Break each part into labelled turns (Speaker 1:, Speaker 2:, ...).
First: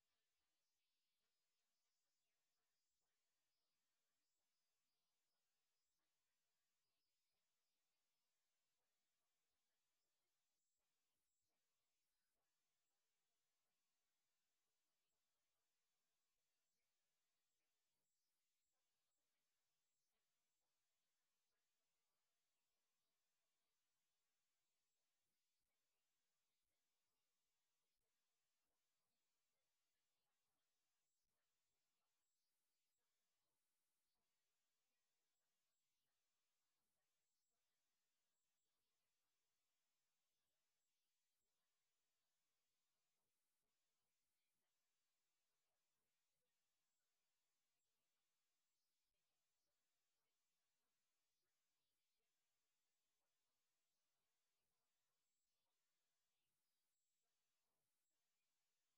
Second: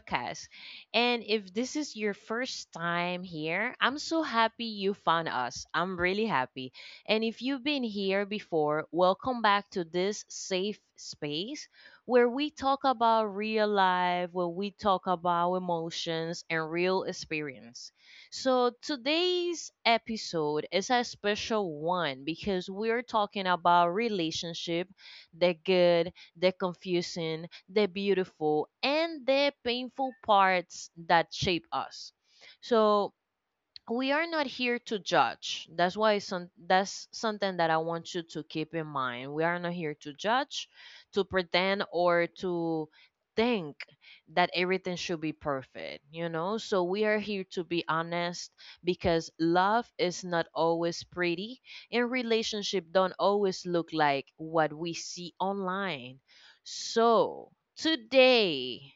Speaker 1: podcast. And if this is your first time here, I'm so happy you found us. I'm really happy. And if you've been here before, welcome back to this safe space where we talk about real life, where we talk about emotions and real experience. So today's episode is a special one because we're talking about relationship, the good, the confusing, the beautiful, and the painful parts that shape us. So, we are not here to judge. That's why some that's something that I want you to keep in mind. We are not here to judge, to pretend or to think that everything should be perfect? So we are here to be honest because love is not always pretty and relationship don't always look like what we see online. So, today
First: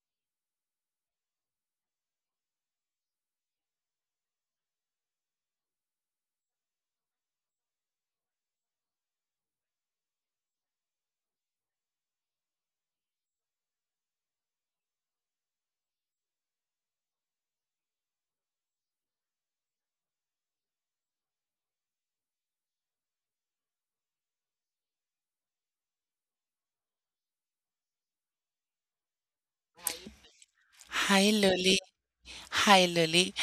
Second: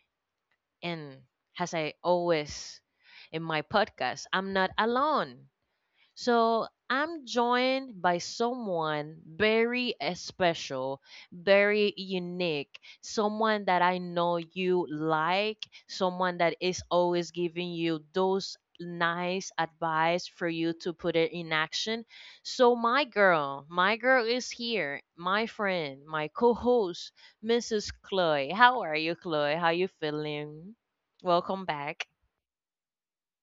Speaker 1: and as I always in my podcast, I'm not alone. So I'm joined by someone very special, very unique, someone that I know you like, someone that is always giving you those nice advice for you to put it in action. So my girl is here, my friend, my co-host, Mrs. Chloe. How are you, Chloe? How you feeling?
Speaker 2: Hi
Speaker 1: Welcome
Speaker 2: Lily.
Speaker 1: back.
Speaker 2: Hi Lily.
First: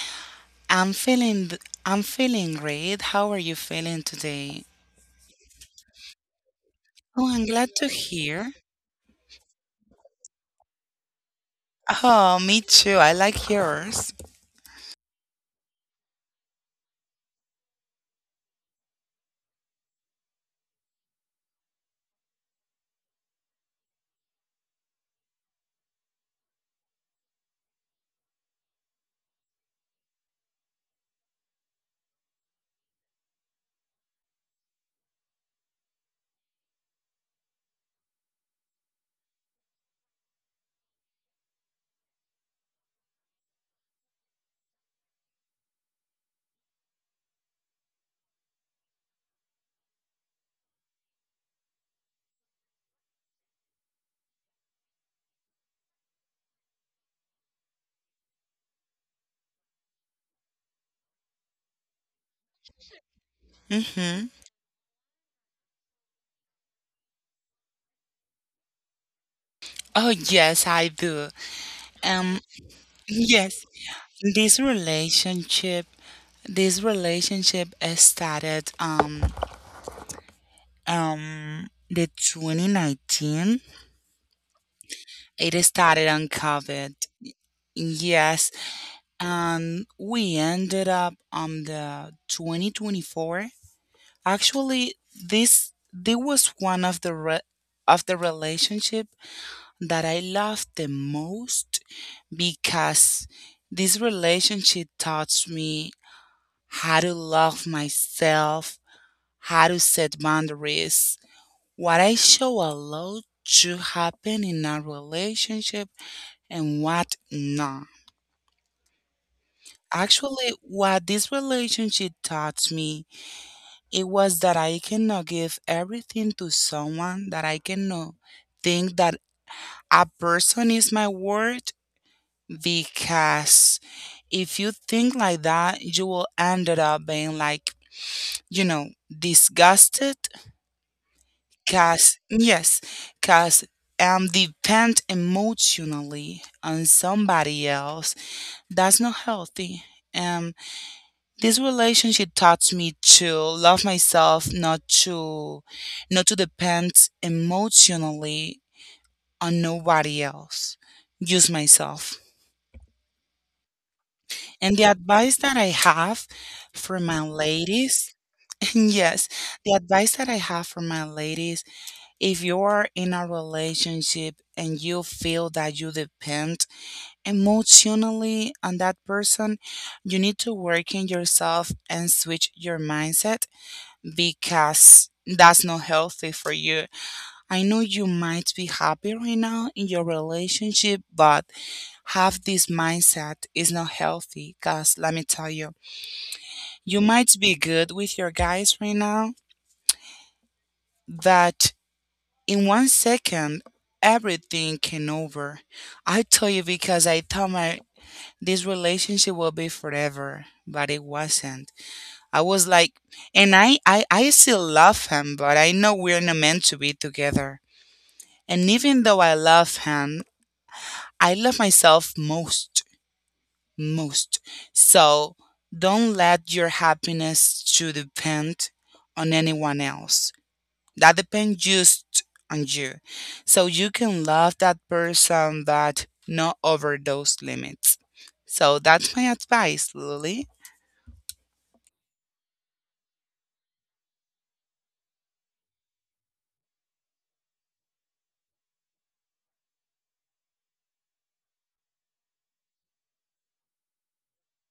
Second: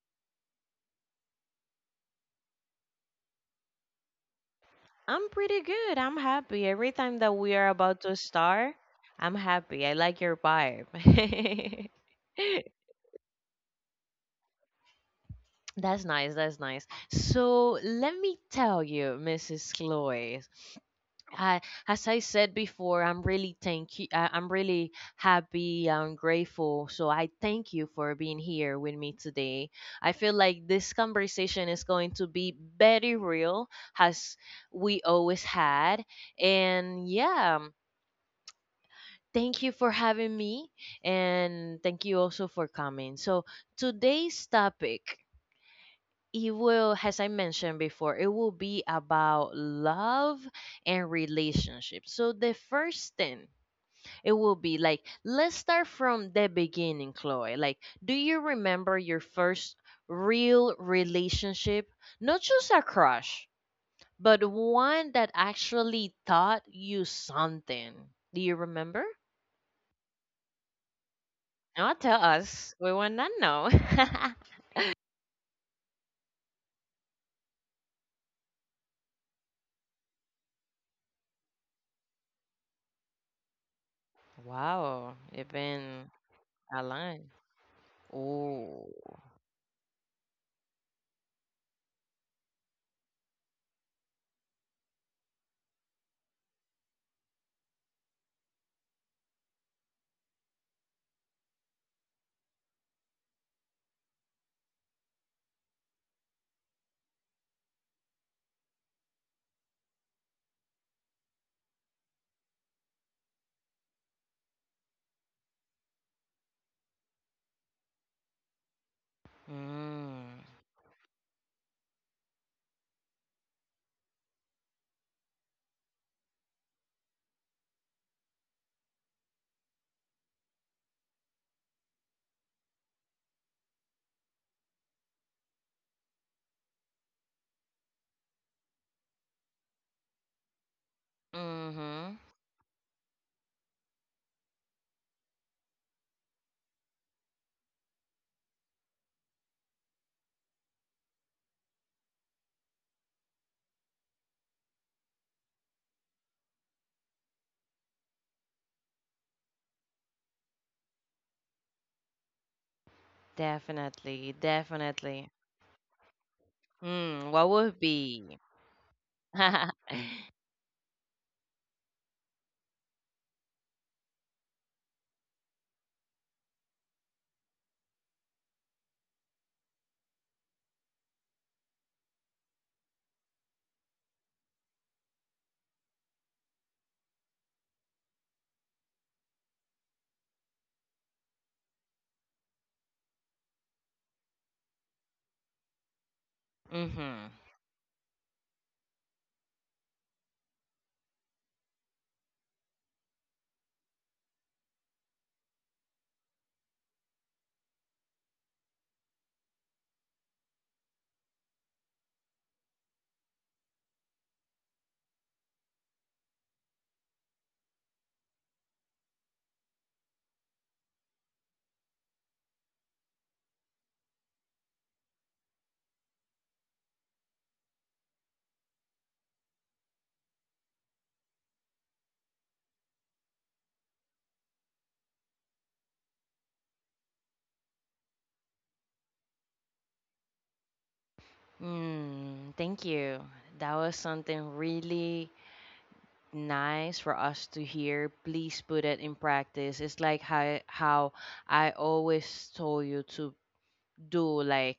Speaker 2: I'm feeling great. How are you feeling today?
Speaker 1: I'm pretty good. I'm happy. Every time
Speaker 2: Oh,
Speaker 1: that
Speaker 2: I'm
Speaker 1: we are
Speaker 2: glad to
Speaker 1: about to
Speaker 2: hear.
Speaker 1: start, I'm happy. I like your vibe.
Speaker 2: Oh, me too. I like yours.
Speaker 1: That's nice. That's nice. So let me tell you, Mrs. Chloe, I, as I said before, I'm really thank you. I'm really happy. I'm grateful. So I thank you for being here with me today. I feel like this conversation is going to be very real, as we always had. And yeah, thank you for having me and thank you also for coming. So, today's topic, as I mentioned before, it will be about love and relationships. So, the first thing it will be like, let's start from the beginning, Chloe. Like, do you remember your first real relationship? Not just a crush,
Speaker 2: Mm-hmm.
Speaker 1: but one that actually taught you something. Do you remember?
Speaker 2: Oh, yes, I do.
Speaker 1: No, tell
Speaker 2: Um,
Speaker 1: us. We want to
Speaker 2: yes.
Speaker 1: know.
Speaker 2: This relationship, this relationship started the 2019.
Speaker 1: Wow, it's
Speaker 2: It
Speaker 1: been
Speaker 2: started on
Speaker 1: a
Speaker 2: COVID.
Speaker 1: line.
Speaker 2: Yes,
Speaker 1: Ooh.
Speaker 2: and we ended up on the 2024. Actually, this was one of the of the relationship that I loved the most, because this relationship taught me how to love myself, how to set boundaries, what I show allow to happen in a relationship and what not.
Speaker 1: Mm.
Speaker 2: Actually, what this relationship taught me, it was that I cannot give everything to someone, that I cannot think that a person is my worth, because if you think like that, you will end up being like, disgusted.
Speaker 1: Mm-hmm.
Speaker 2: Cause yes, cause depend emotionally on somebody else. That's not healthy. Um. This relationship taught me to love myself, not to depend emotionally on nobody else, just myself.
Speaker 1: Definitely,
Speaker 2: And the
Speaker 1: definitely.
Speaker 2: advice that I have for my
Speaker 1: Mm, what would
Speaker 2: ladies,
Speaker 1: be?
Speaker 2: yes, the advice that I have for my ladies, if you're in a relationship and you feel that you depend emotionally on that person, you need to work in yourself and switch your mindset because that's not healthy for you. I know you might be happy right now in your relationship, but have this mindset is not healthy because let me tell you, you
Speaker 1: Mm-hmm.
Speaker 2: might be good with your guys right now, but in one second, everything can over. I tell you because I thought my this relationship will be forever, but it wasn't. I was like, and I still love him, but I know we're not meant to be together. And even though I love him, I love myself most, most. So don't let your happiness to depend on anyone else. That depends just on you. So you can love that person, but not over those limits. So that's my advice, Lily.
Speaker 1: Mm, thank you. That was something really nice for us to hear. Please put it in practice. It's like how I always told you to do, like,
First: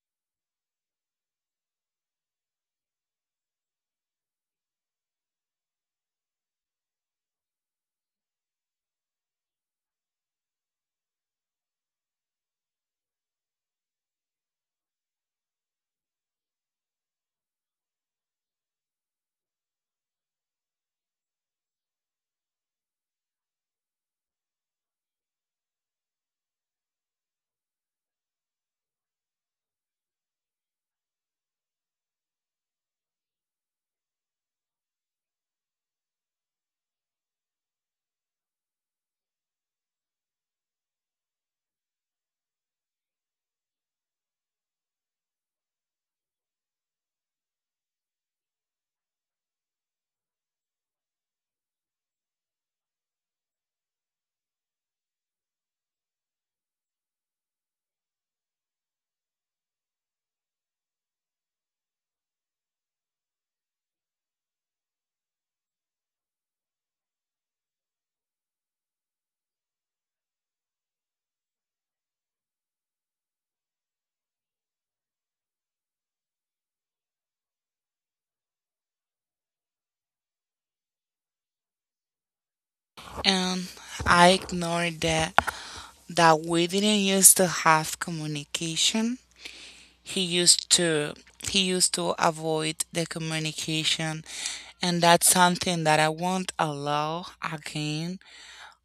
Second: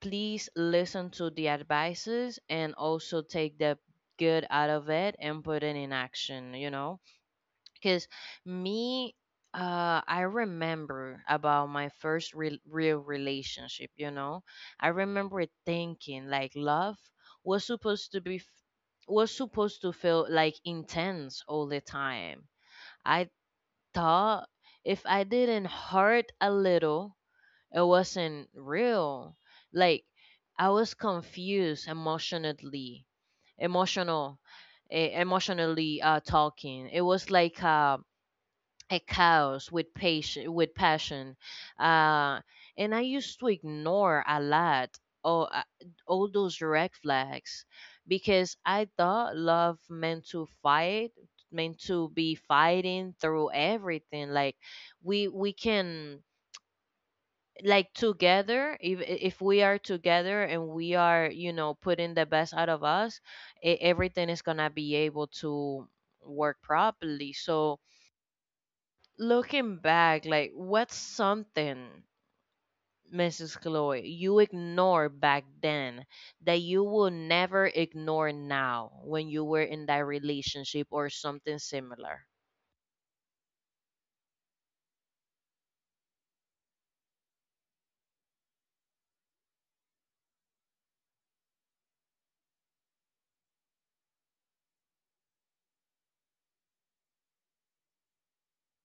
Speaker 1: please listen to the advices and also take the good out of it and put it in action because me I remember about my first real relationship, you know. I remember thinking like love was supposed to feel like intense all the time. I thought if I didn't hurt a little, it wasn't real. Like I was confused emotional, emotionally talking. It was like a chaos with patient, with passion, uh, and I used to ignore a lot all, uh, all those red flags because I thought love meant to be fighting through everything. Like we can like, together, if we are together and we are, putting the best out of us, everything is gonna be able to work properly. So looking back, like, what's something, Mrs. Chloe, you ignore back then that you will never ignore now when you were in that relationship or something similar?
Speaker 2: And I ignore the that we didn't used to have communication. He used to avoid the communication, and that's something that I won't allow again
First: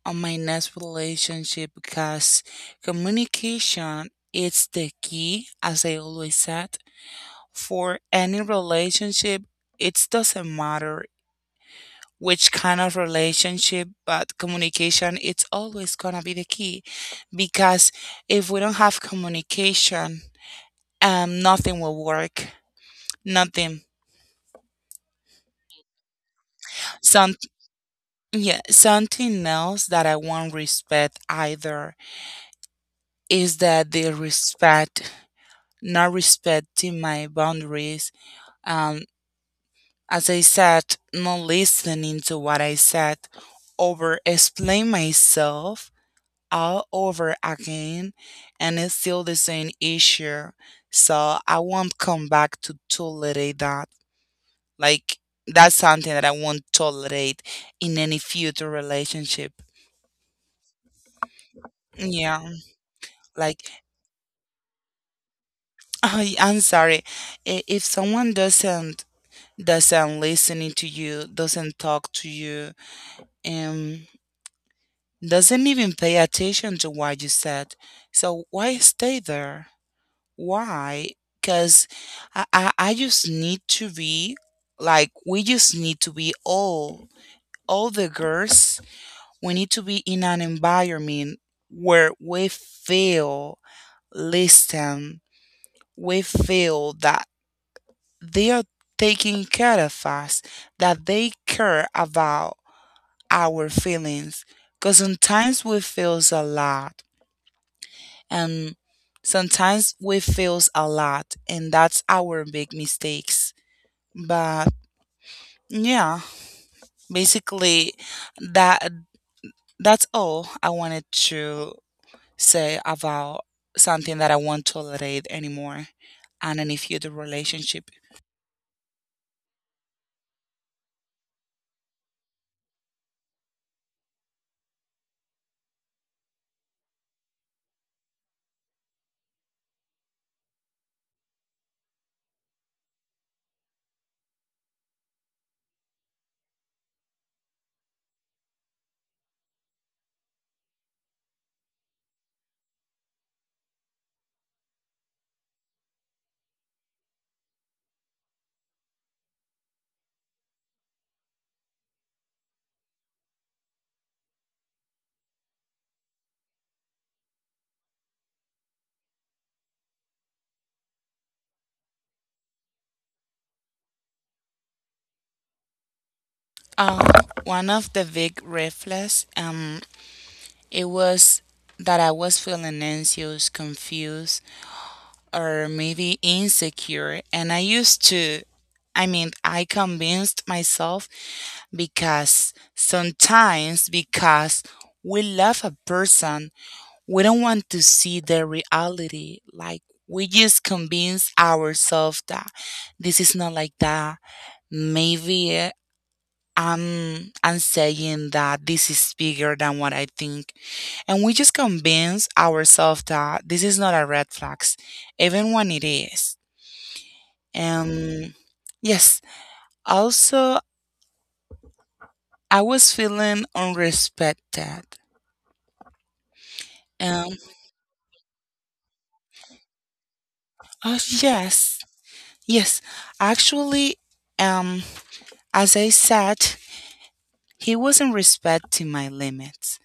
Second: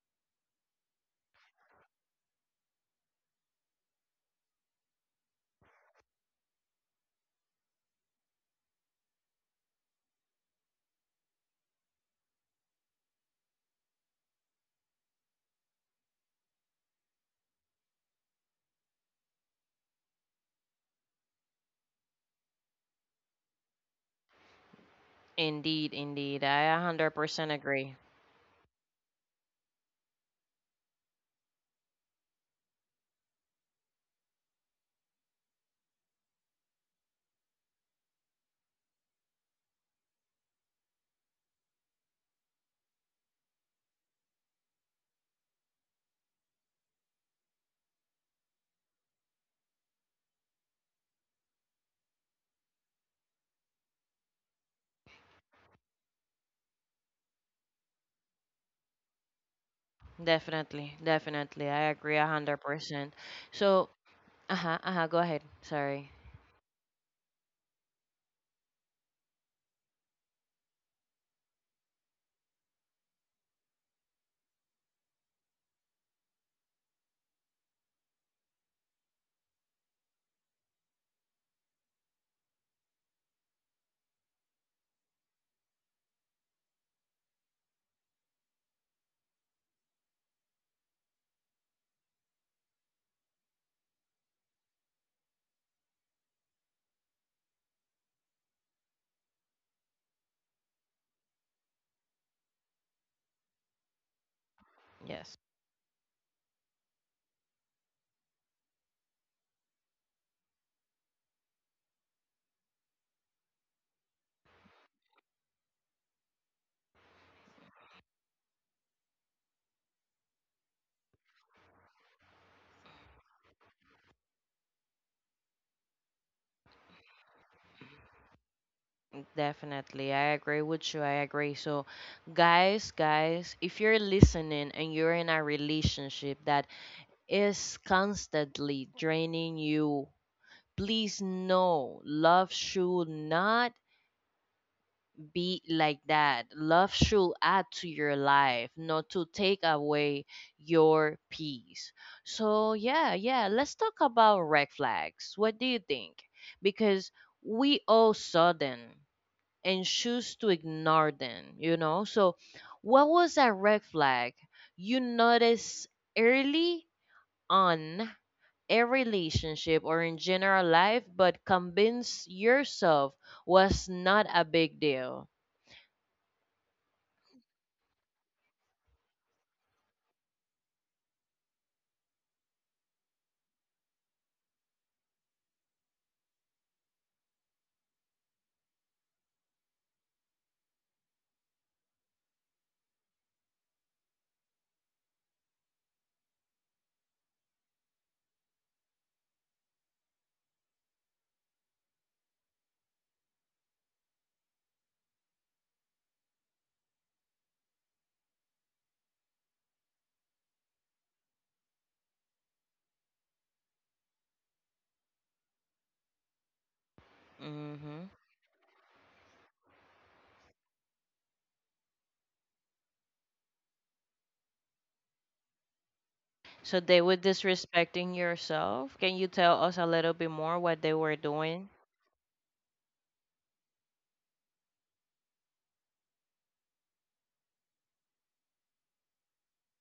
Speaker 2: on my next relationship, because communication is the key, as I always said, for any relationship. It doesn't matter which kind of relationship, but communication, it's always going to be the key, because if we don't have communication, nothing will work. Nothing.
Speaker 1: Indeed, indeed, I
Speaker 2: Some,
Speaker 1: 100% agree.
Speaker 2: yeah, something else that I won't respect either is that they respect, not respecting my boundaries. Um, as I said, not listening to what I said, over explain myself all over again and it's still the same issue. So I won't come back to tolerate that. Like that's something that I won't tolerate in any future relationship.
Speaker 1: Definitely I agree
Speaker 2: Yeah.
Speaker 1: 100%.
Speaker 2: Like
Speaker 1: So uh-huh, uh-huh, go ahead. Sorry.
Speaker 2: I'm sorry. If someone doesn't listening to you, doesn't talk to you, um doesn't even pay attention to what you said. So why stay there? Why? Because I just need to be like, we just need to be all the girls, we need to be in an environment where we feel, listen, we feel that they are taking care of us, that they care about our feelings. Because
Speaker 1: Yes,
Speaker 2: sometimes we feels a lot, and sometimes we feels a lot, and that's our big mistakes. But yeah, basically that that's all I wanted to say about something that I won't tolerate anymore and any future relationship.
Speaker 1: definitely. I agree with you. I agree. So, guys, if you're listening and you're in a relationship that is constantly draining you, please know love should not be like that. Love should add to your life, not to take away your peace. So, yeah, yeah, let's talk about red flags. What do you think? Because we all saw them and choose to ignore them? So, what was a red flag you notice early on a relationship or in general life, but convince yourself was not a big deal?
Speaker 2: Um, one of the big red flags, it was that I was feeling anxious, confused, or maybe insecure. And I used to, I mean, I convinced myself, because sometimes, because we love a person, we don't want to see the reality. Like, we just convince ourselves that this is not like that. Maybe I'm saying that this is bigger than what I think. And we just convince ourselves that this is not a red flags, even when it is.
Speaker 1: Mm-hmm.
Speaker 2: Um yes. Also I was feeling unrespected.
Speaker 1: So they were
Speaker 2: Um
Speaker 1: disrespecting yourself. Can you tell us a little bit more what
Speaker 2: oh
Speaker 1: they were doing?
Speaker 2: yes. Yes. Actually, um as I said, he wasn't respecting my limits.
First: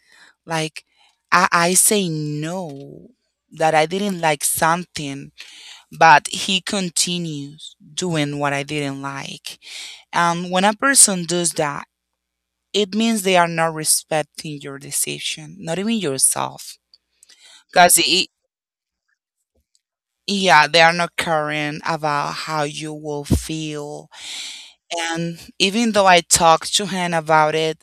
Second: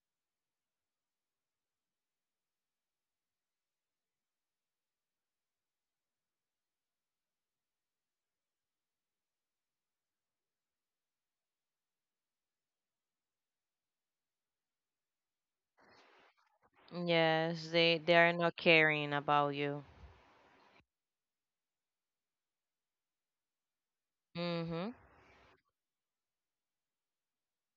Speaker 2: Like I say no that I didn't like something, but he continues doing what I didn't like. And when a person does that, it means they are not respecting your decision, not even yourself.
Speaker 1: Yes, they
Speaker 2: Because,
Speaker 1: they
Speaker 2: it,
Speaker 1: are not caring about you.
Speaker 2: yeah, they are not caring about how you will feel.
Speaker 1: Mm-hmm.
Speaker 2: And even though I talked to him about it,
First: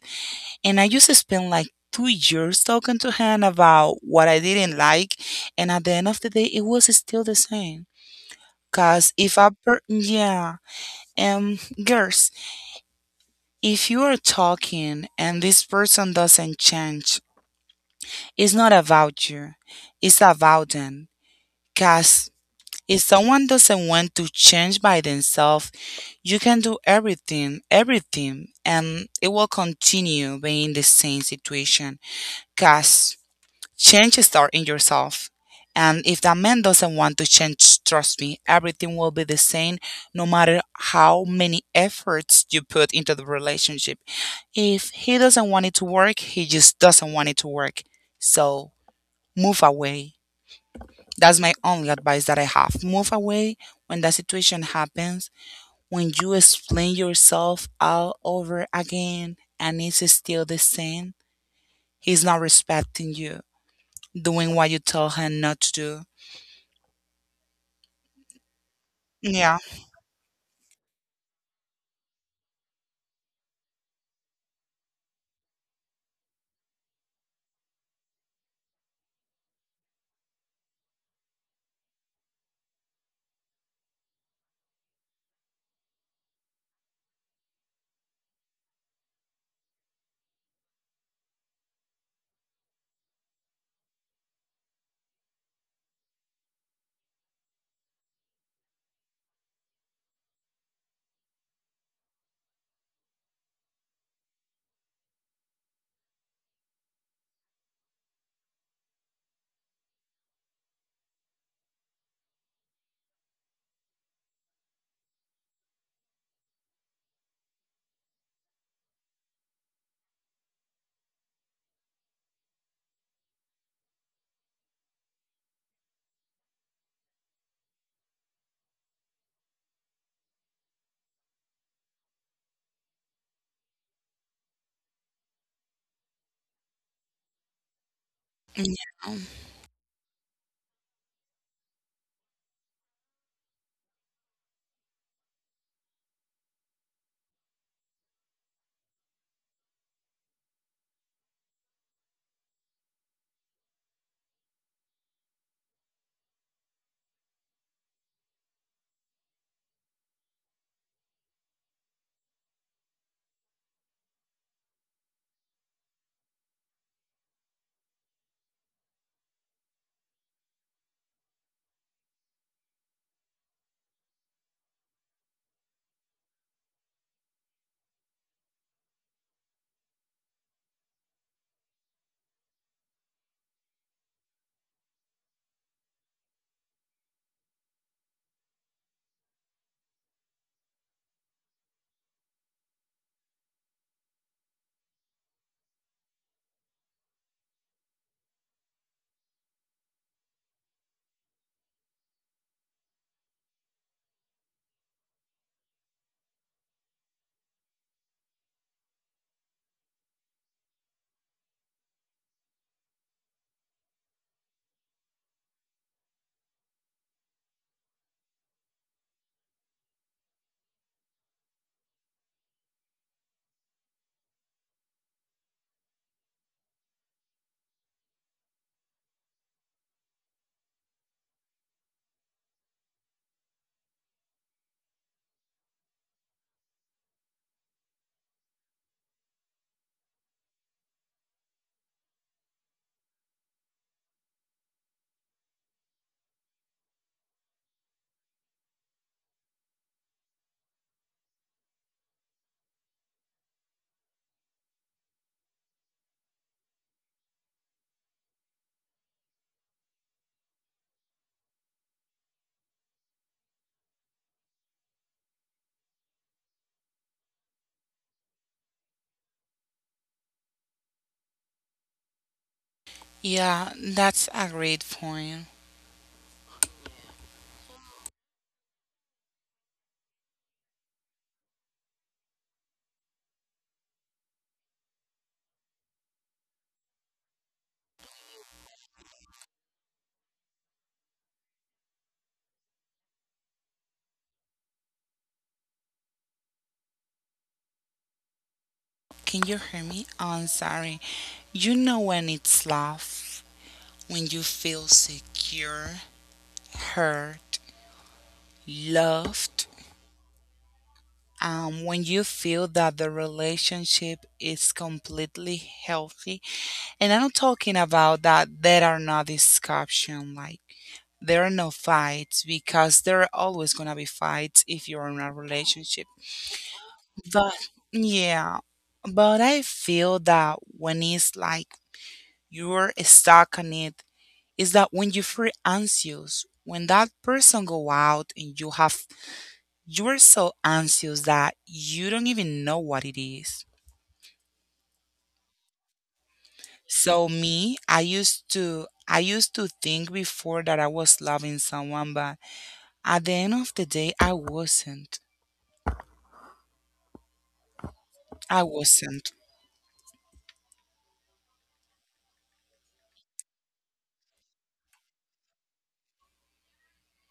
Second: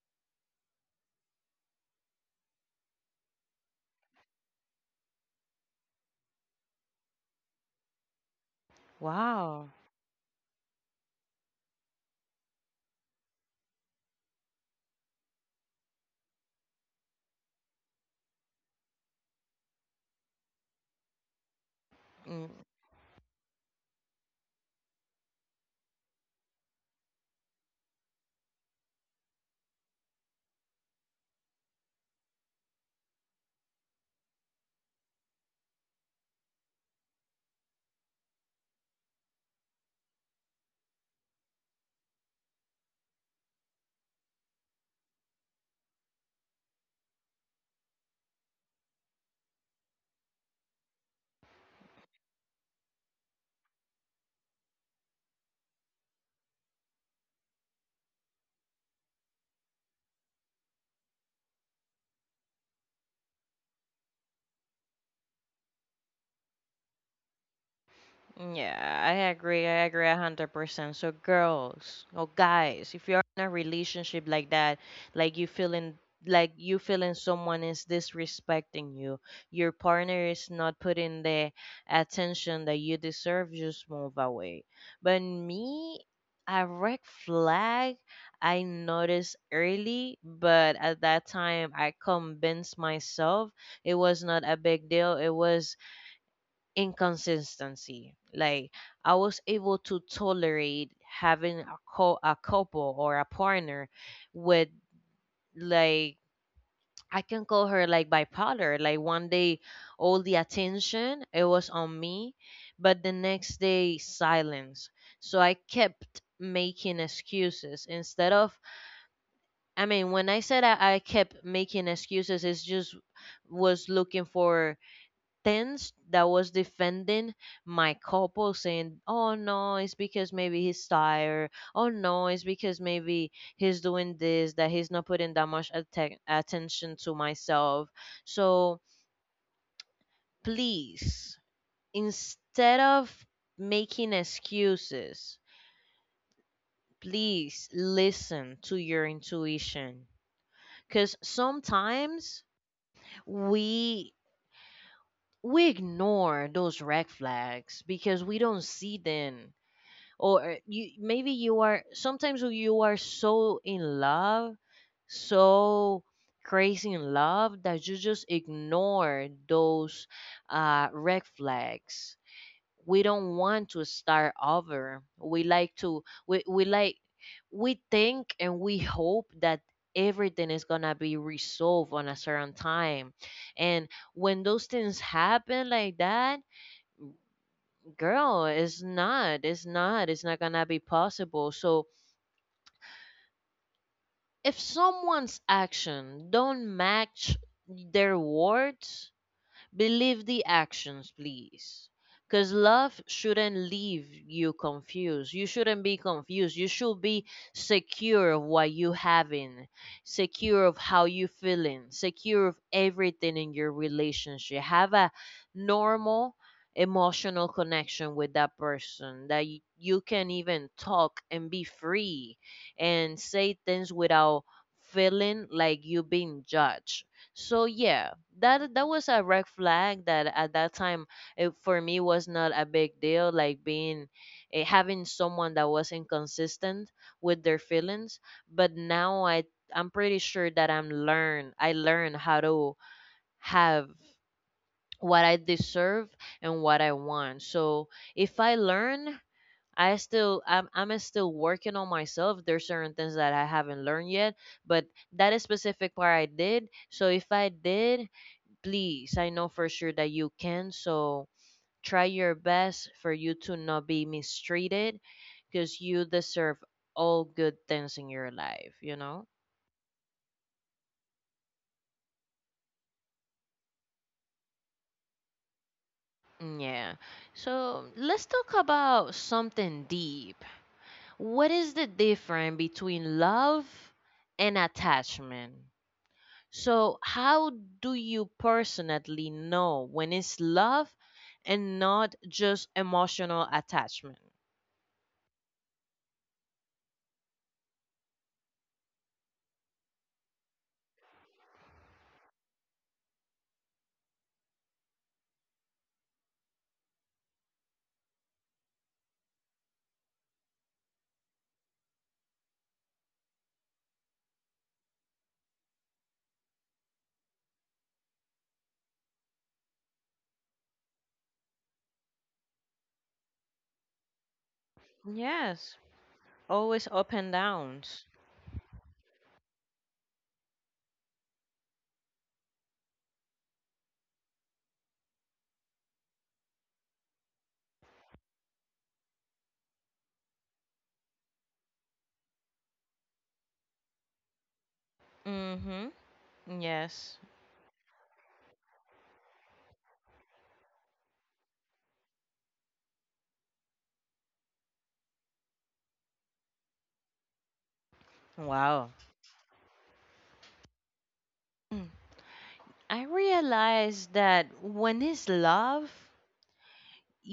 Speaker 2: and I used to spend like 2 years talking to him about what I didn't like, and at the end of the day, it was still the same. Because if
Speaker 1: Wow.
Speaker 2: yeah, um, girls, if you are talking and this person doesn't change, it's not about you, it's about them. Because if someone doesn't want to change by themselves, you can do everything, everything, and it will continue being the same situation. Because change starts in yourself. And if that man doesn't want to change, trust me, everything will be the same no matter how many efforts you put into the relationship. If he doesn't want it to work, he just doesn't want it to work. So move away. That's my only advice that I have. Move away when that situation happens, when you explain yourself all over again and it's still the same. He's not respecting you, doing what you tell him not to do.
Speaker 1: Yeah, I
Speaker 2: Yeah.
Speaker 1: agree. I agree 100%. So girls or guys, if you're in a relationship like that, like you feeling, like you feeling someone is disrespecting you, your partner is not putting the attention that you deserve, just move away. But me, a red flag I noticed early, but at that time I convinced myself it was not a big deal. It was inconsistency. Like I was able to tolerate having a couple or a partner with, like, I can call her like bipolar. Like one day all the attention it was on me, but the next day silence. So I kept making excuses. Instead of, I mean, when I said I kept making excuses, it's just was looking for tens that was defending my couple, saying, oh no, it's because maybe he's tired, oh no, it's because maybe he's doing this, that he's not putting that much attention to myself. So
Speaker 2: Yeah.
Speaker 1: please, instead of making excuses, please listen to your intuition. Because sometimes we we ignore those red flags because we don't see them. Or you, maybe you are, sometimes you are so in love, so crazy in love that you just ignore those red flags. We don't want to start over. We like to, we like, we think and we hope that everything is gonna be resolved on a certain time, and when those things happen like that, girl, it's not gonna be possible. So if someone's action don't match their words, believe the actions, please. Because love shouldn't leave you confused. You shouldn't be confused. You should be secure of what you having, secure of how you feeling, secure of everything in your relationship. Have a normal emotional connection with that person, that you can even talk and be free and say things without feeling like you being judged. So yeah, that that was a red flag that at that time, it, for me, was not a big deal. Like being having someone that was inconsistent with their feelings. But now I'm pretty sure that I learned how to have what I deserve and what I want. So if I learn. I'm still working on myself. There's certain things that I haven't learned yet, but that specific part I did. So if I did, please, I know for sure that you can. So try your best for you to not be mistreated, because you deserve all good things in your life, you know?
Speaker 2: Yeah, that's a great point.
Speaker 1: Mm, yeah. So let's talk about something deep. What is the difference between love and attachment? So, how do you personally know when it's love and not just emotional attachment?
Speaker 2: Can you hear me? Oh, I'm sorry. You know when it's love, when you feel secure, heard, loved, when you feel that the relationship is completely healthy. And I'm not talking about that there are no discussion, like there are no fights, because there are always gonna be fights if you're in a
Speaker 1: Yes.
Speaker 2: relationship.
Speaker 1: Always up and
Speaker 2: But
Speaker 1: downs.
Speaker 2: yeah, but I feel that when it's like you're stuck on it, is that when you feel anxious, when that person go out and you have you're so anxious that you don't even know what it is.
Speaker 1: Mm-hmm. Yes.
Speaker 2: So me, I used to think before that I was loving someone, but at the end of the day, I wasn't. I
Speaker 1: Wow.
Speaker 2: wasn't.
Speaker 1: Mm. I realized that when it's love,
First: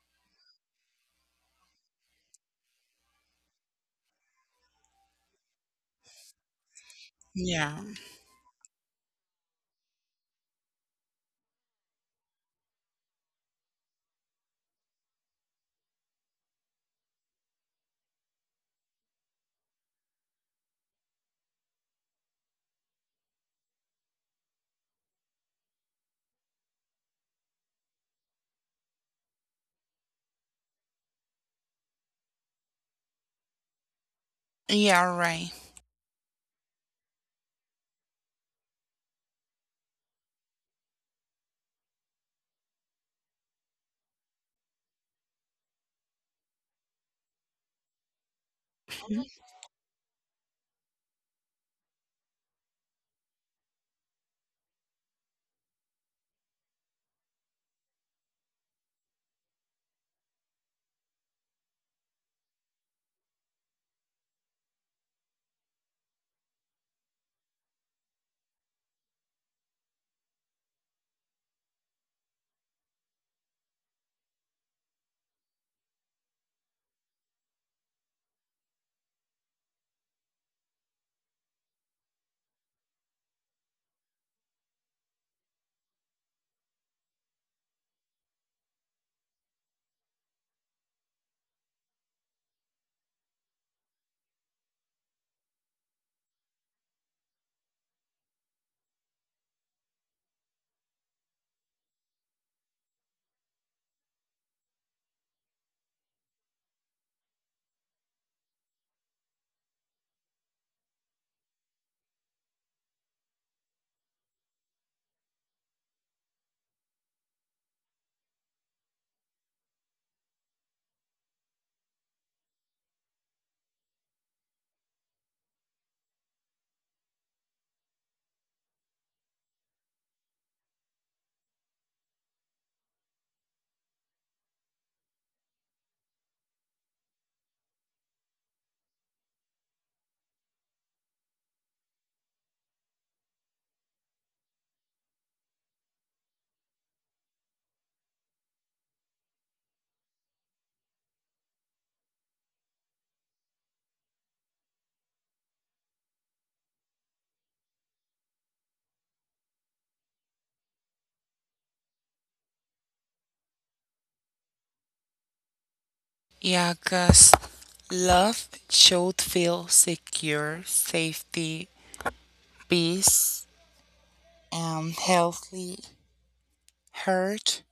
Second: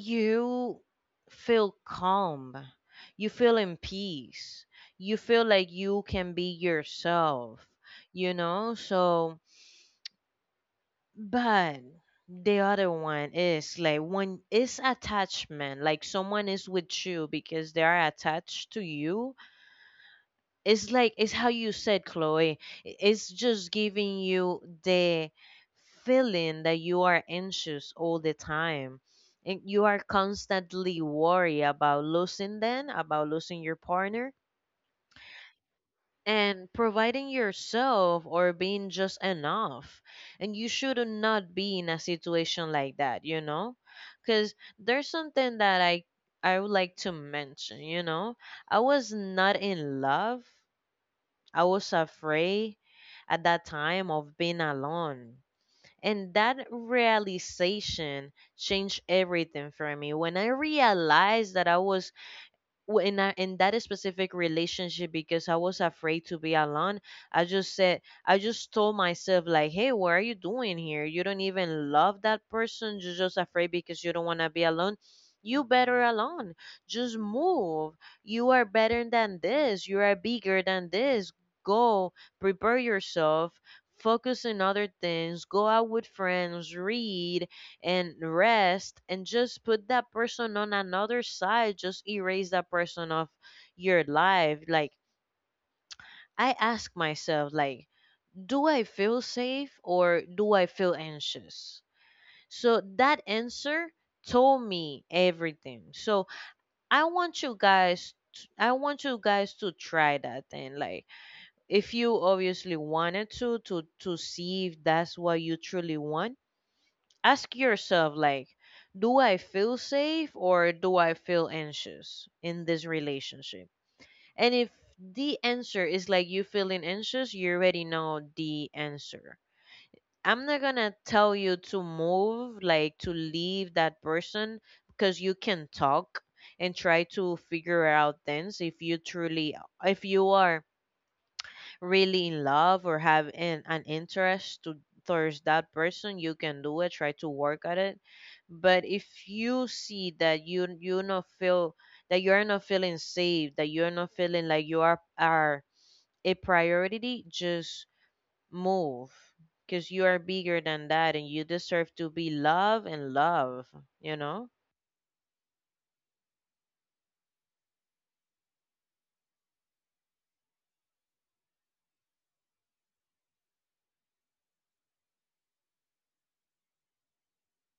Speaker 1: you feel calm. You feel in peace. You feel like you can be yourself,
Speaker 2: Yeah.
Speaker 1: you know? So, but the other one is like when it's attachment, like someone is with you because they are attached to you. It's like, it's how you said, Chloe, it's just giving you the feeling that you are anxious all the time and you are constantly worried about losing them, about losing your partner,
Speaker 2: Yeah, right.
Speaker 1: and providing yourself or being just enough. And you should not be in a situation like that. Because there's something that I would like to mention. I was not in love. I was afraid at that time of being alone. And that realization changed everything for me. When I realized that I was in that specific relationship because I was afraid to be alone. I just told myself, like, "Hey, what are you doing here? You don't even love that person. You're just afraid because you don't want to be alone. You better alone. Just move. You are better than this. You are bigger than this. Go prepare yourself." Focus on other things, go out with friends, read, and rest and just put that person on another side, just erase that person off your life. Like, I ask myself like, do I feel safe or do I feel anxious? So that answer told me everything. So I want you guys I want you guys to try that thing. Like, if you obviously wanted to see if that's what you truly want, ask yourself like, do I feel safe or do I feel anxious in this relationship? And if the answer is like you feeling anxious, you already know the answer. I'm not gonna tell you to move, like to leave that person, because you can talk and try to figure out things if you truly, if you are really in love or have an interest to towards that person. You can do it, try to work at it. But if you see that you not feel, that you're not feeling safe, that you're not feeling like you are a priority, just move, because you are bigger than that and you deserve to be loved and love, you know?
Speaker 2: Yeah, cause love should feel secure, safety, peace, and healthy, hurt,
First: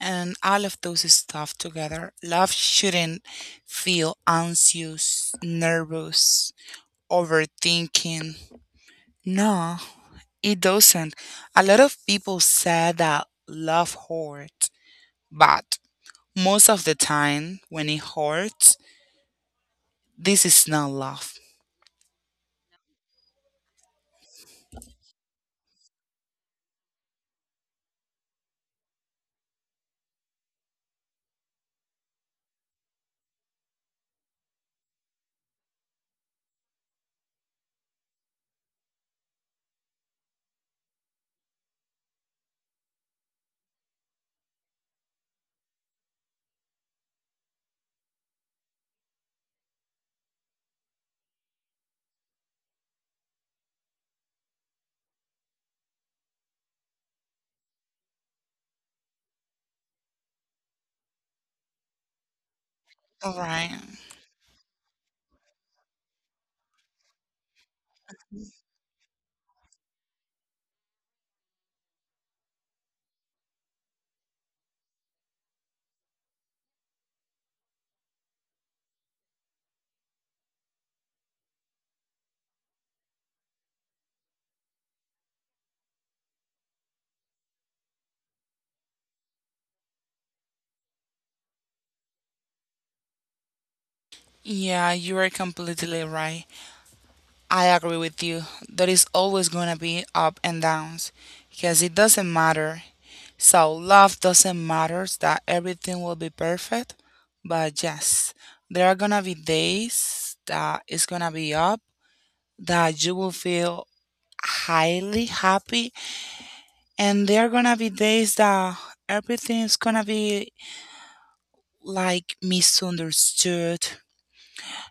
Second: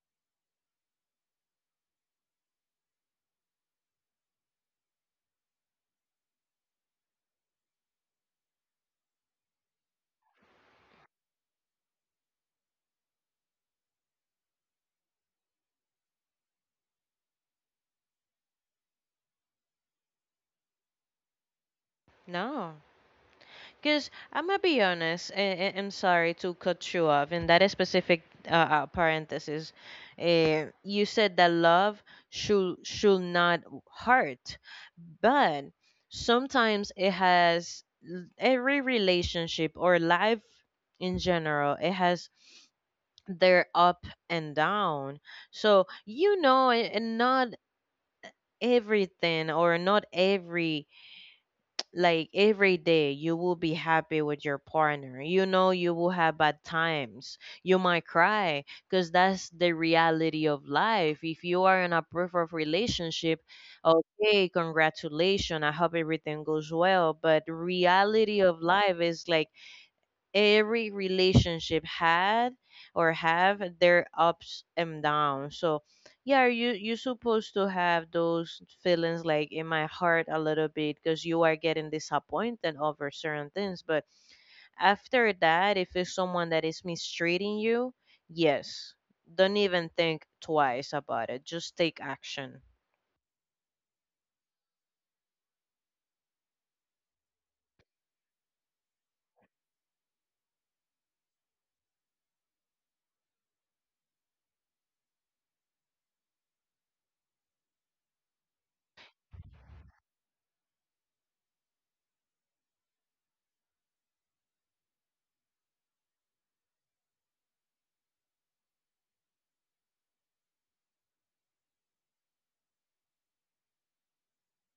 Speaker 2: and all of those stuff together. Love shouldn't feel anxious, nervous, overthinking. No, it doesn't. A lot of people say that love hurts, but most of the time when it hurts, this is not love.
Speaker 1: No. Because I'm gonna be honest, and I'm sorry to cut you off. In that specific parenthesis, you said that love should not hurt, but sometimes it has every relationship or life in general, it has their up and down. So, you know, and not everything or not every, like, every day you will be happy with your partner. You know, you will have bad times, you might cry, because that's the reality of life if you are in a proof of
Speaker 2: All
Speaker 1: relationship.
Speaker 2: right.
Speaker 1: Okay, congratulations, I hope everything goes well. But reality of life is like every relationship had or have their ups and downs. So yeah, you, you're supposed to have those feelings like in my heart a little bit because you are getting disappointed over certain things. But after that, if it's someone that is mistreating you, yes, don't even think twice about it, just take action.
Speaker 2: Yeah, you are completely right. I agree with you. There is always going to be up and downs because it doesn't matter. So, love doesn't matter that everything will be perfect. But yes, there are going to be days that it's going to be up, that you will feel highly happy. And there are going to be days that everything is going to be like misunderstood,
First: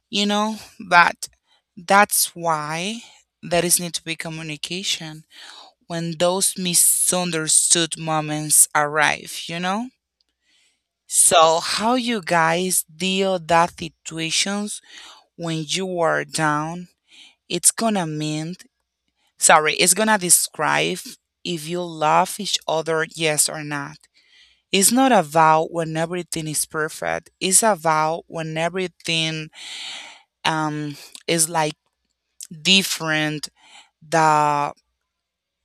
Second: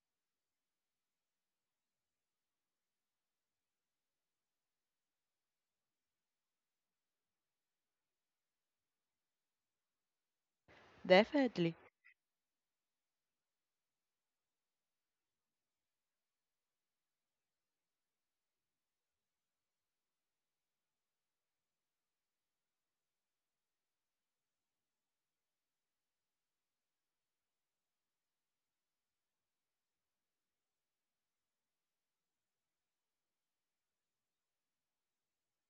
Speaker 2: you know? But that's why there is need to be communication when those misunderstood moments arrive, you know? So
Speaker 1: Definitely.
Speaker 2: how you guys deal that situations when you are down, it's gonna mean sorry, it's gonna describe if you love each other yes or not. It's not about when everything is perfect. It's about when everything um is like different the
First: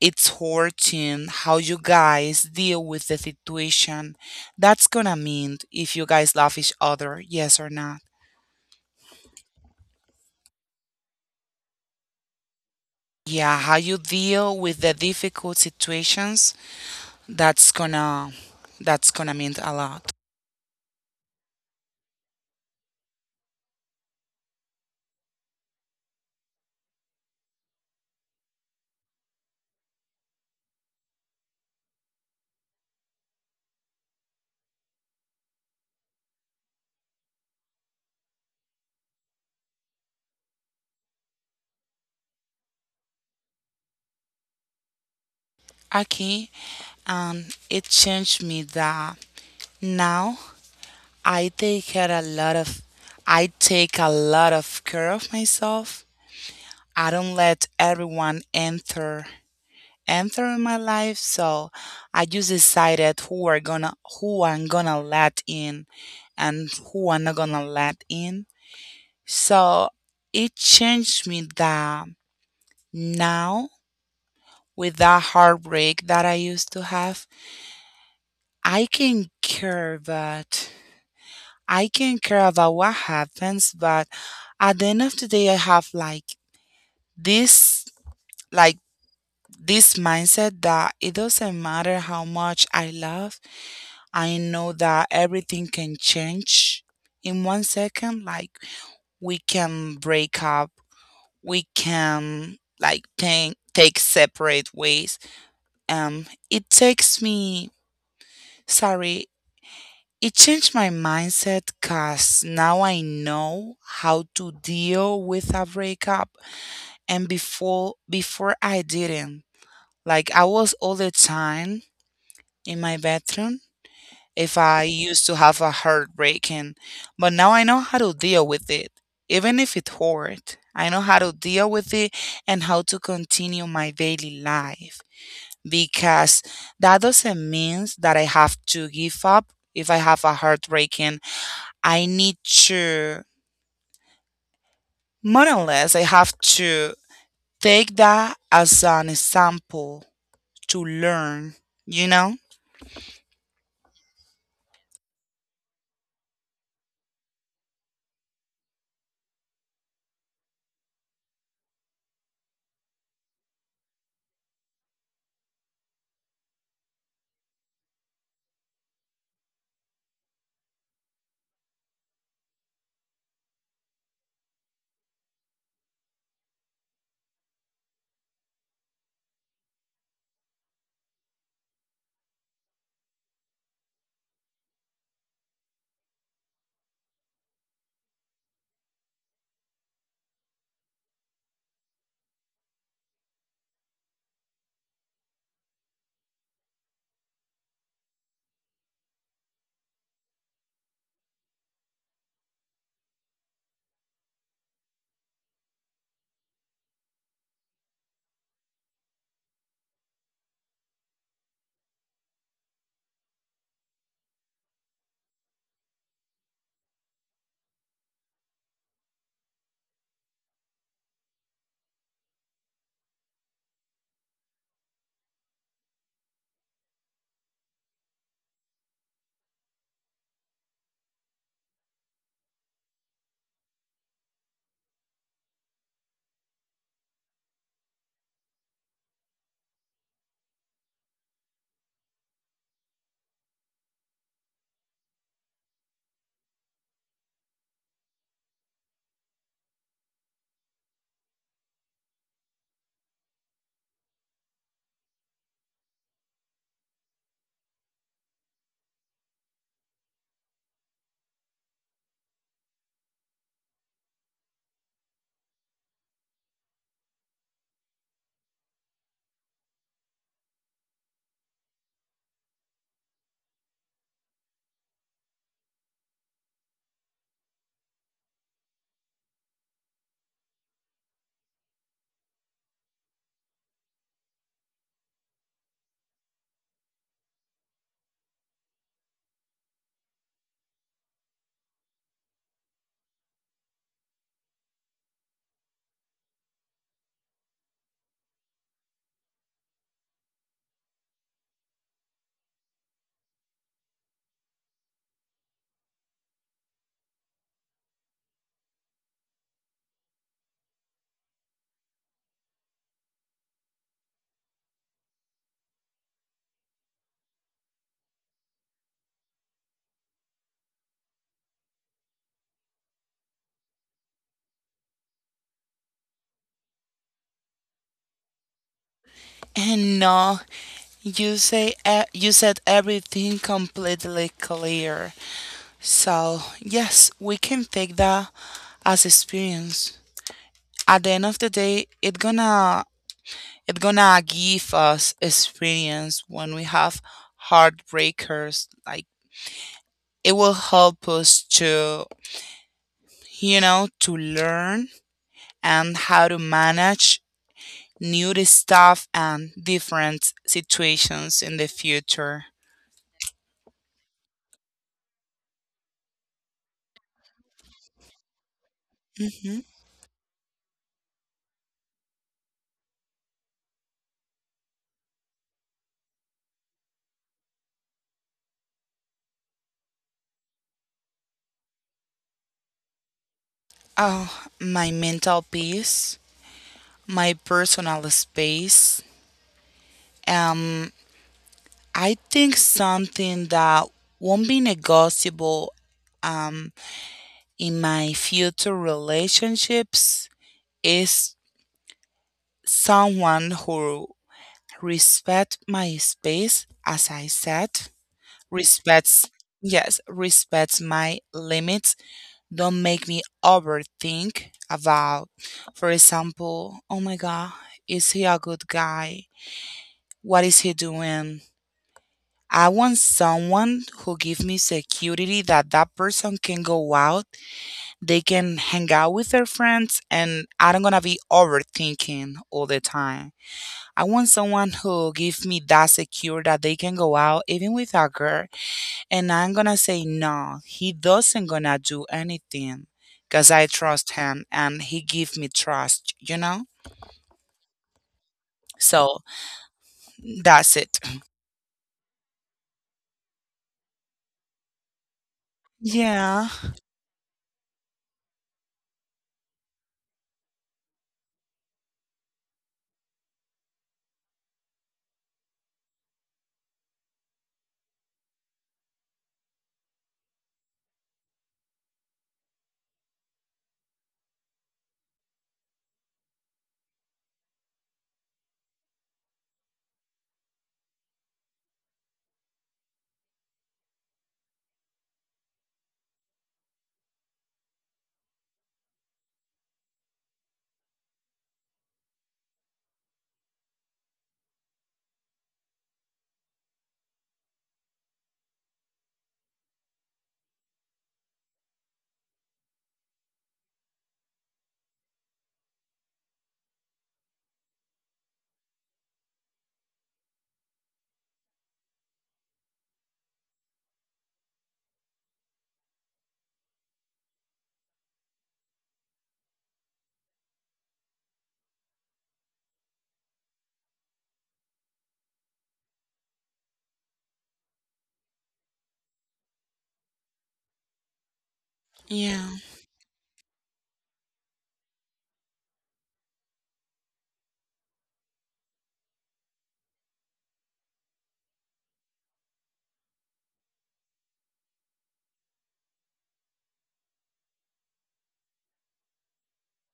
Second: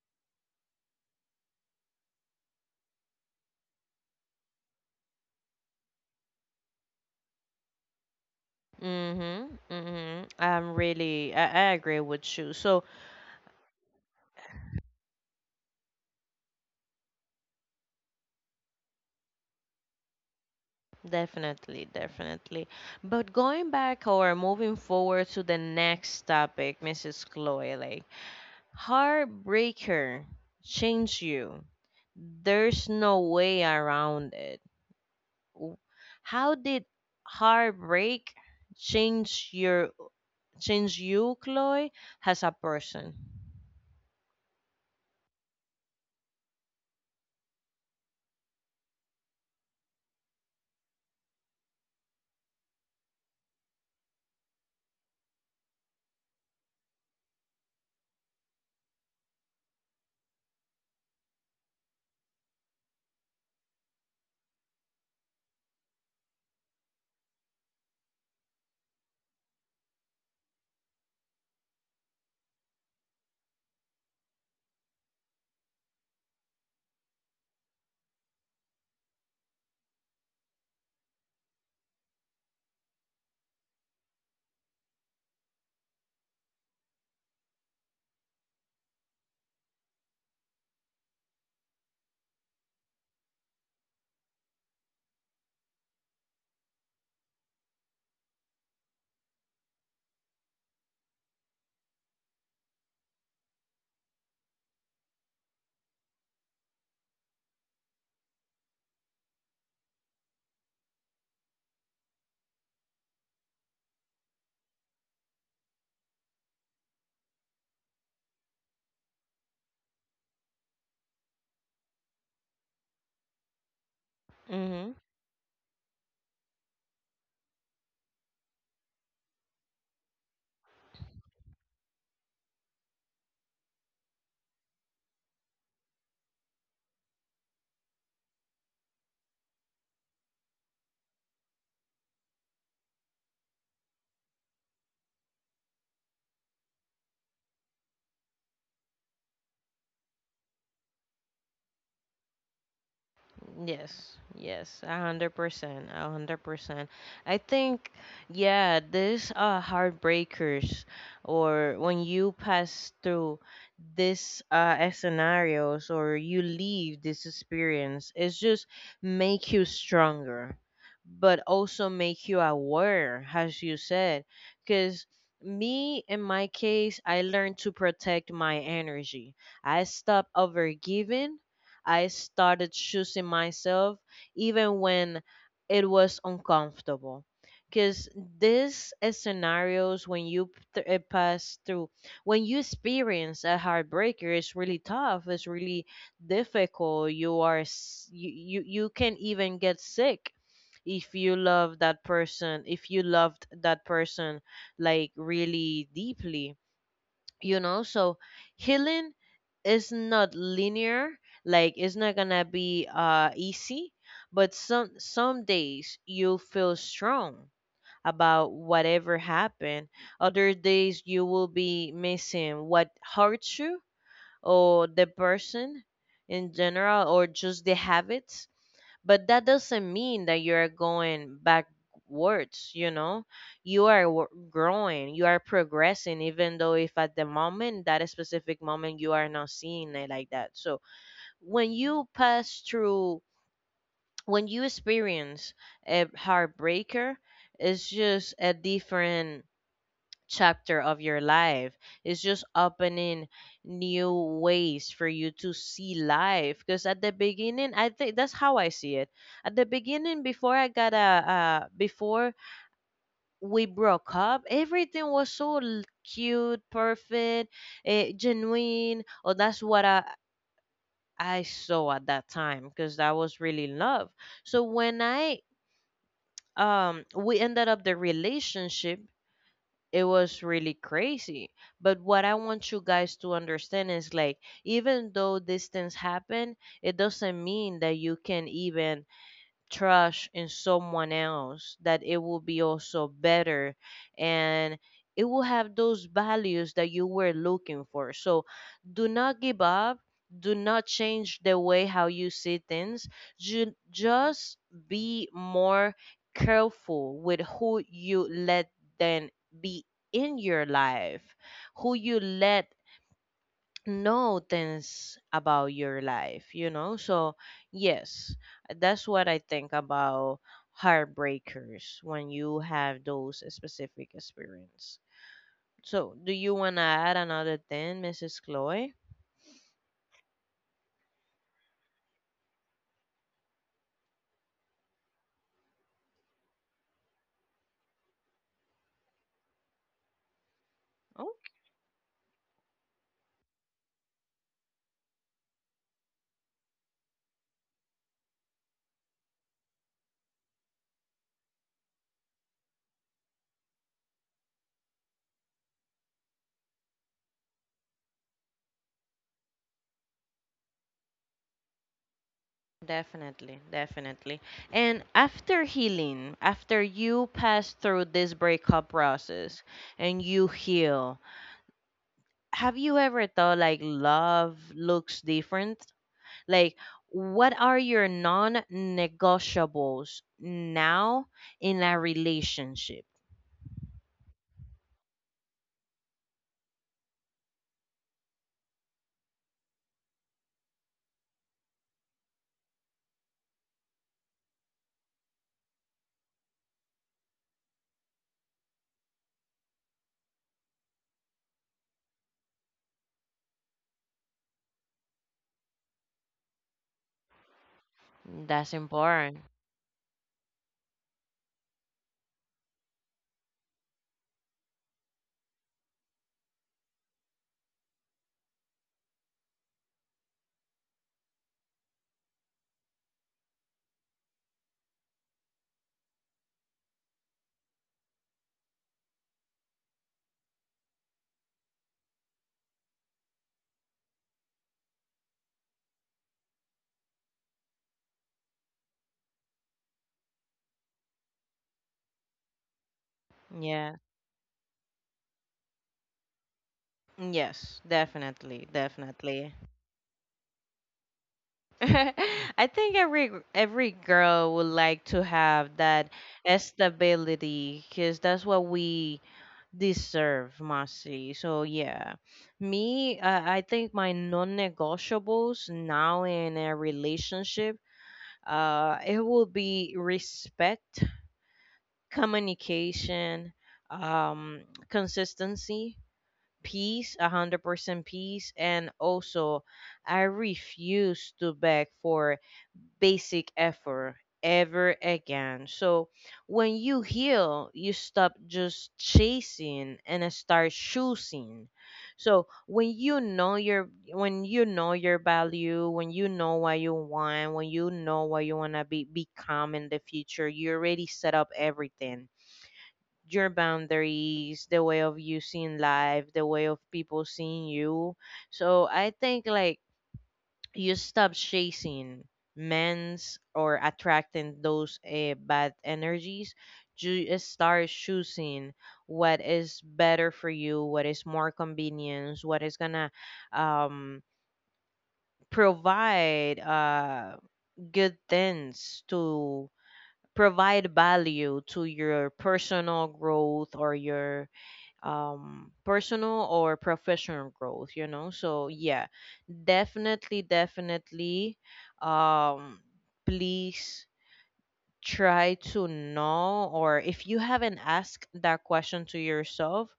Speaker 2: it's hurting how you guys deal with the situation. That's gonna mean if you guys love each other, yes or not.
Speaker 1: Mm-hmm. Mm-hmm. I'm really, I agree with you. So,
Speaker 2: Yeah, how you deal with the difficult situations, that's gonna that's gonna mean a lot.
Speaker 1: definitely, definitely. But going back or moving forward to the next topic, Mrs. Chloe, like, heartbreaker changed you. There's no way around it. W- How did heartbreak change your, change you, Chloe, as a person?
Speaker 2: Okay, it changed me that now I take care a lot of I take a lot of care of myself. I don't let everyone enter and through my life. So I just decided who I'm gonna let in and who I'm not gonna let in. So it changed me that now, with that heartbreak that I used to have, I can care but I can care about what happens, but at the end of the day I have this like this mindset that it doesn't matter how much I love, I know that everything can change in one second. Like we can break up, we can like take separate ways. It takes me. Sorry, it changed my mindset because now I know how to deal with a breakup, and before I didn't. Like I was all the time in my bedroom if I used to have a heartbreak, and but now I know how to deal with it. Even if it hurt, I know how to deal with it and how to continue my daily life. Because that doesn't mean that I have to give up if I have a heartbreak, and I need to, more or less I have to take that as an example to learn, you know?
Speaker 1: Yes, yes, 100%, 100%. I think, yeah, these heartbreakers, or when you pass through this scenarios, or you leave this experience, it's just make you stronger, but also make you aware, as you said, because. Me, in my case, I learned to protect my energy. I stopped overgiving. I started choosing myself even when it was uncomfortable. Because these scenarios, when you pass through, when you experience a heartbreaker, it's really tough. It's really difficult. You are you, you can even get sick if you love that person. If you loved that person like really deeply, you know. So healing is not linear, like it's not gonna be easy. But some days you'll feel strong about whatever happened. Other days you will be missing what hurts you, or the person in general, or just the habits. But that doesn't mean that you're going backwards, you know. You are growing, you are progressing, even though if at the moment, that specific moment, you are not seeing it like that. So when you pass through, when you experience a heartbreaker, it's just a different chapter of your life. It's just opening new ways for you to see life. Because at the beginning, I think that's how I see it. At the beginning, before I got a, before we broke up, everything was so cute, perfect, genuine. Or that's what I saw at that time, because that was really love. So when I, we ended up the relationship, it was really crazy. But what I want you guys to understand is like, even though these things happen, it doesn't mean that you can even trust in someone else, that it will be also better and it will have those values that you were looking for. So do not give up, do not change the way how you see things. Just be more careful with who you let then be in your life, who you let know things about your life, you know? So, yes, that's what I think about heartbreakers when you have those specific experience. So, do you want to add another thing, Mrs. Chloe?
Speaker 2: And no. You said everything completely clear. So yes, we can take that as experience. At the end
Speaker 1: Oh,
Speaker 2: of the day, it gonna give us experience when we have heartbreakers. Like it will help us to to learn and how to manage new stuff and different situations in the future.
Speaker 1: definitely, definitely. And after healing, after you pass through this breakup process and you heal, have you ever thought like love looks different? Like, what are your non negotiables now in a relationship?
Speaker 2: Oh, my mental peace, my personal space. Um, I think something that won't be negotiable um, in my future relationships is someone who respects my space, as I said,
Speaker 1: That's
Speaker 2: respects,
Speaker 1: important.
Speaker 2: yes, respects my limits. Don't make me overthink about, for example, oh my God, is he a good guy? What is he doing? I want someone who gives me security that that person can go out, they can hang out with their friends, and I don't gonna be overthinking all the time. I want someone who gives me that secure that they can go out even with a girl and I'm gonna say no, he doesn't gonna do anything because I
Speaker 1: Yeah.
Speaker 2: trust him and he give me trust, you know?
Speaker 1: Yes, definitely,
Speaker 2: So
Speaker 1: definitely.
Speaker 2: that's it.
Speaker 1: I think every girl would like to have that
Speaker 2: Yeah,
Speaker 1: stability, because that's what we deserve, Masi. So yeah, me, I think my non-negotiables now in a relationship, it will be respect, communication, um, consistency, peace, 100% peace, and also I refuse to beg for basic effort ever again. So when you heal, you stop just chasing and start choosing. So when you know your, when you know your value, when you know what you want, when you know what you wanna be, become in the future, you already set up everything. Your boundaries, the way of you seeing life, the way of people seeing you. So I think like you stop chasing men's or attracting those bad energies. You start choosing what is better for you, what is more convenience, what is gonna, um, provide good things, to provide value to your
Speaker 2: yeah.
Speaker 1: personal growth or your personal or professional growth, you know. So yeah, definitely, definitely. um please try to know, or if you haven't asked that question to yourself,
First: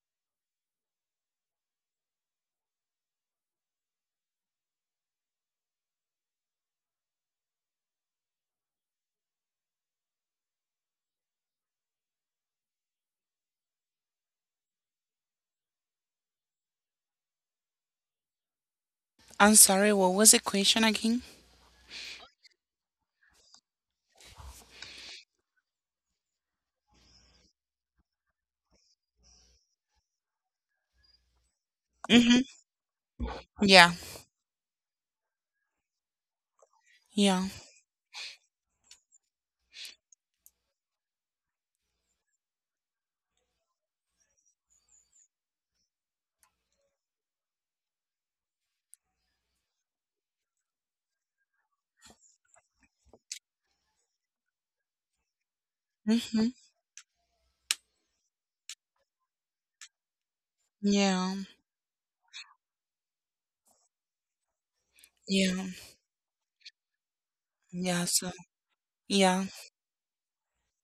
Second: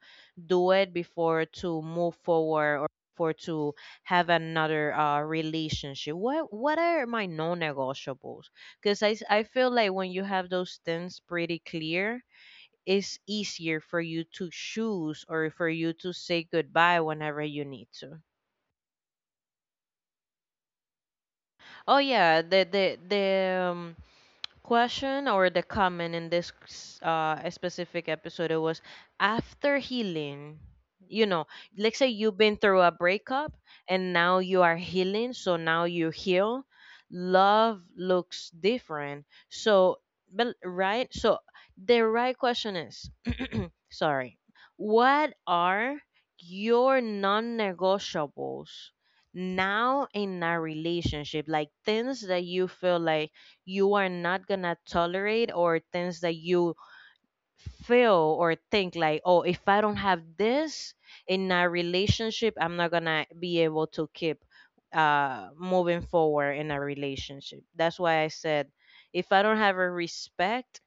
Speaker 1: do it before to move forward or for to have another relationship, what are my non-negotiables, because I, I feel like when you have those things pretty clear, is easier for you to choose, or for you to say goodbye whenever you need to.
Speaker 2: I'm sorry, what was the question again?
Speaker 1: Oh yeah, the um, question or the comment in this specific episode, it was after healing. You know, let's say you've
Speaker 2: Mm-hmm.
Speaker 1: been through a breakup,
Speaker 2: Yeah,
Speaker 1: and now you are healing, so now you heal.
Speaker 2: yeah.
Speaker 1: Love looks different. So, but right, so the right question is, sorry, what are your non negotiables now in a relationship? Like, things that you feel like you are not gonna tolerate, or things that
Speaker 2: Mm-hmm.
Speaker 1: you feel or think like, oh, if I don't have this
Speaker 2: Yeah,
Speaker 1: in a relationship, I'm not gonna be able to keep
Speaker 2: yeah,
Speaker 1: moving forward in a relationship. That's
Speaker 2: yeah.
Speaker 1: why I
Speaker 2: So,
Speaker 1: said, if I
Speaker 2: yeah.
Speaker 1: don't have a respect,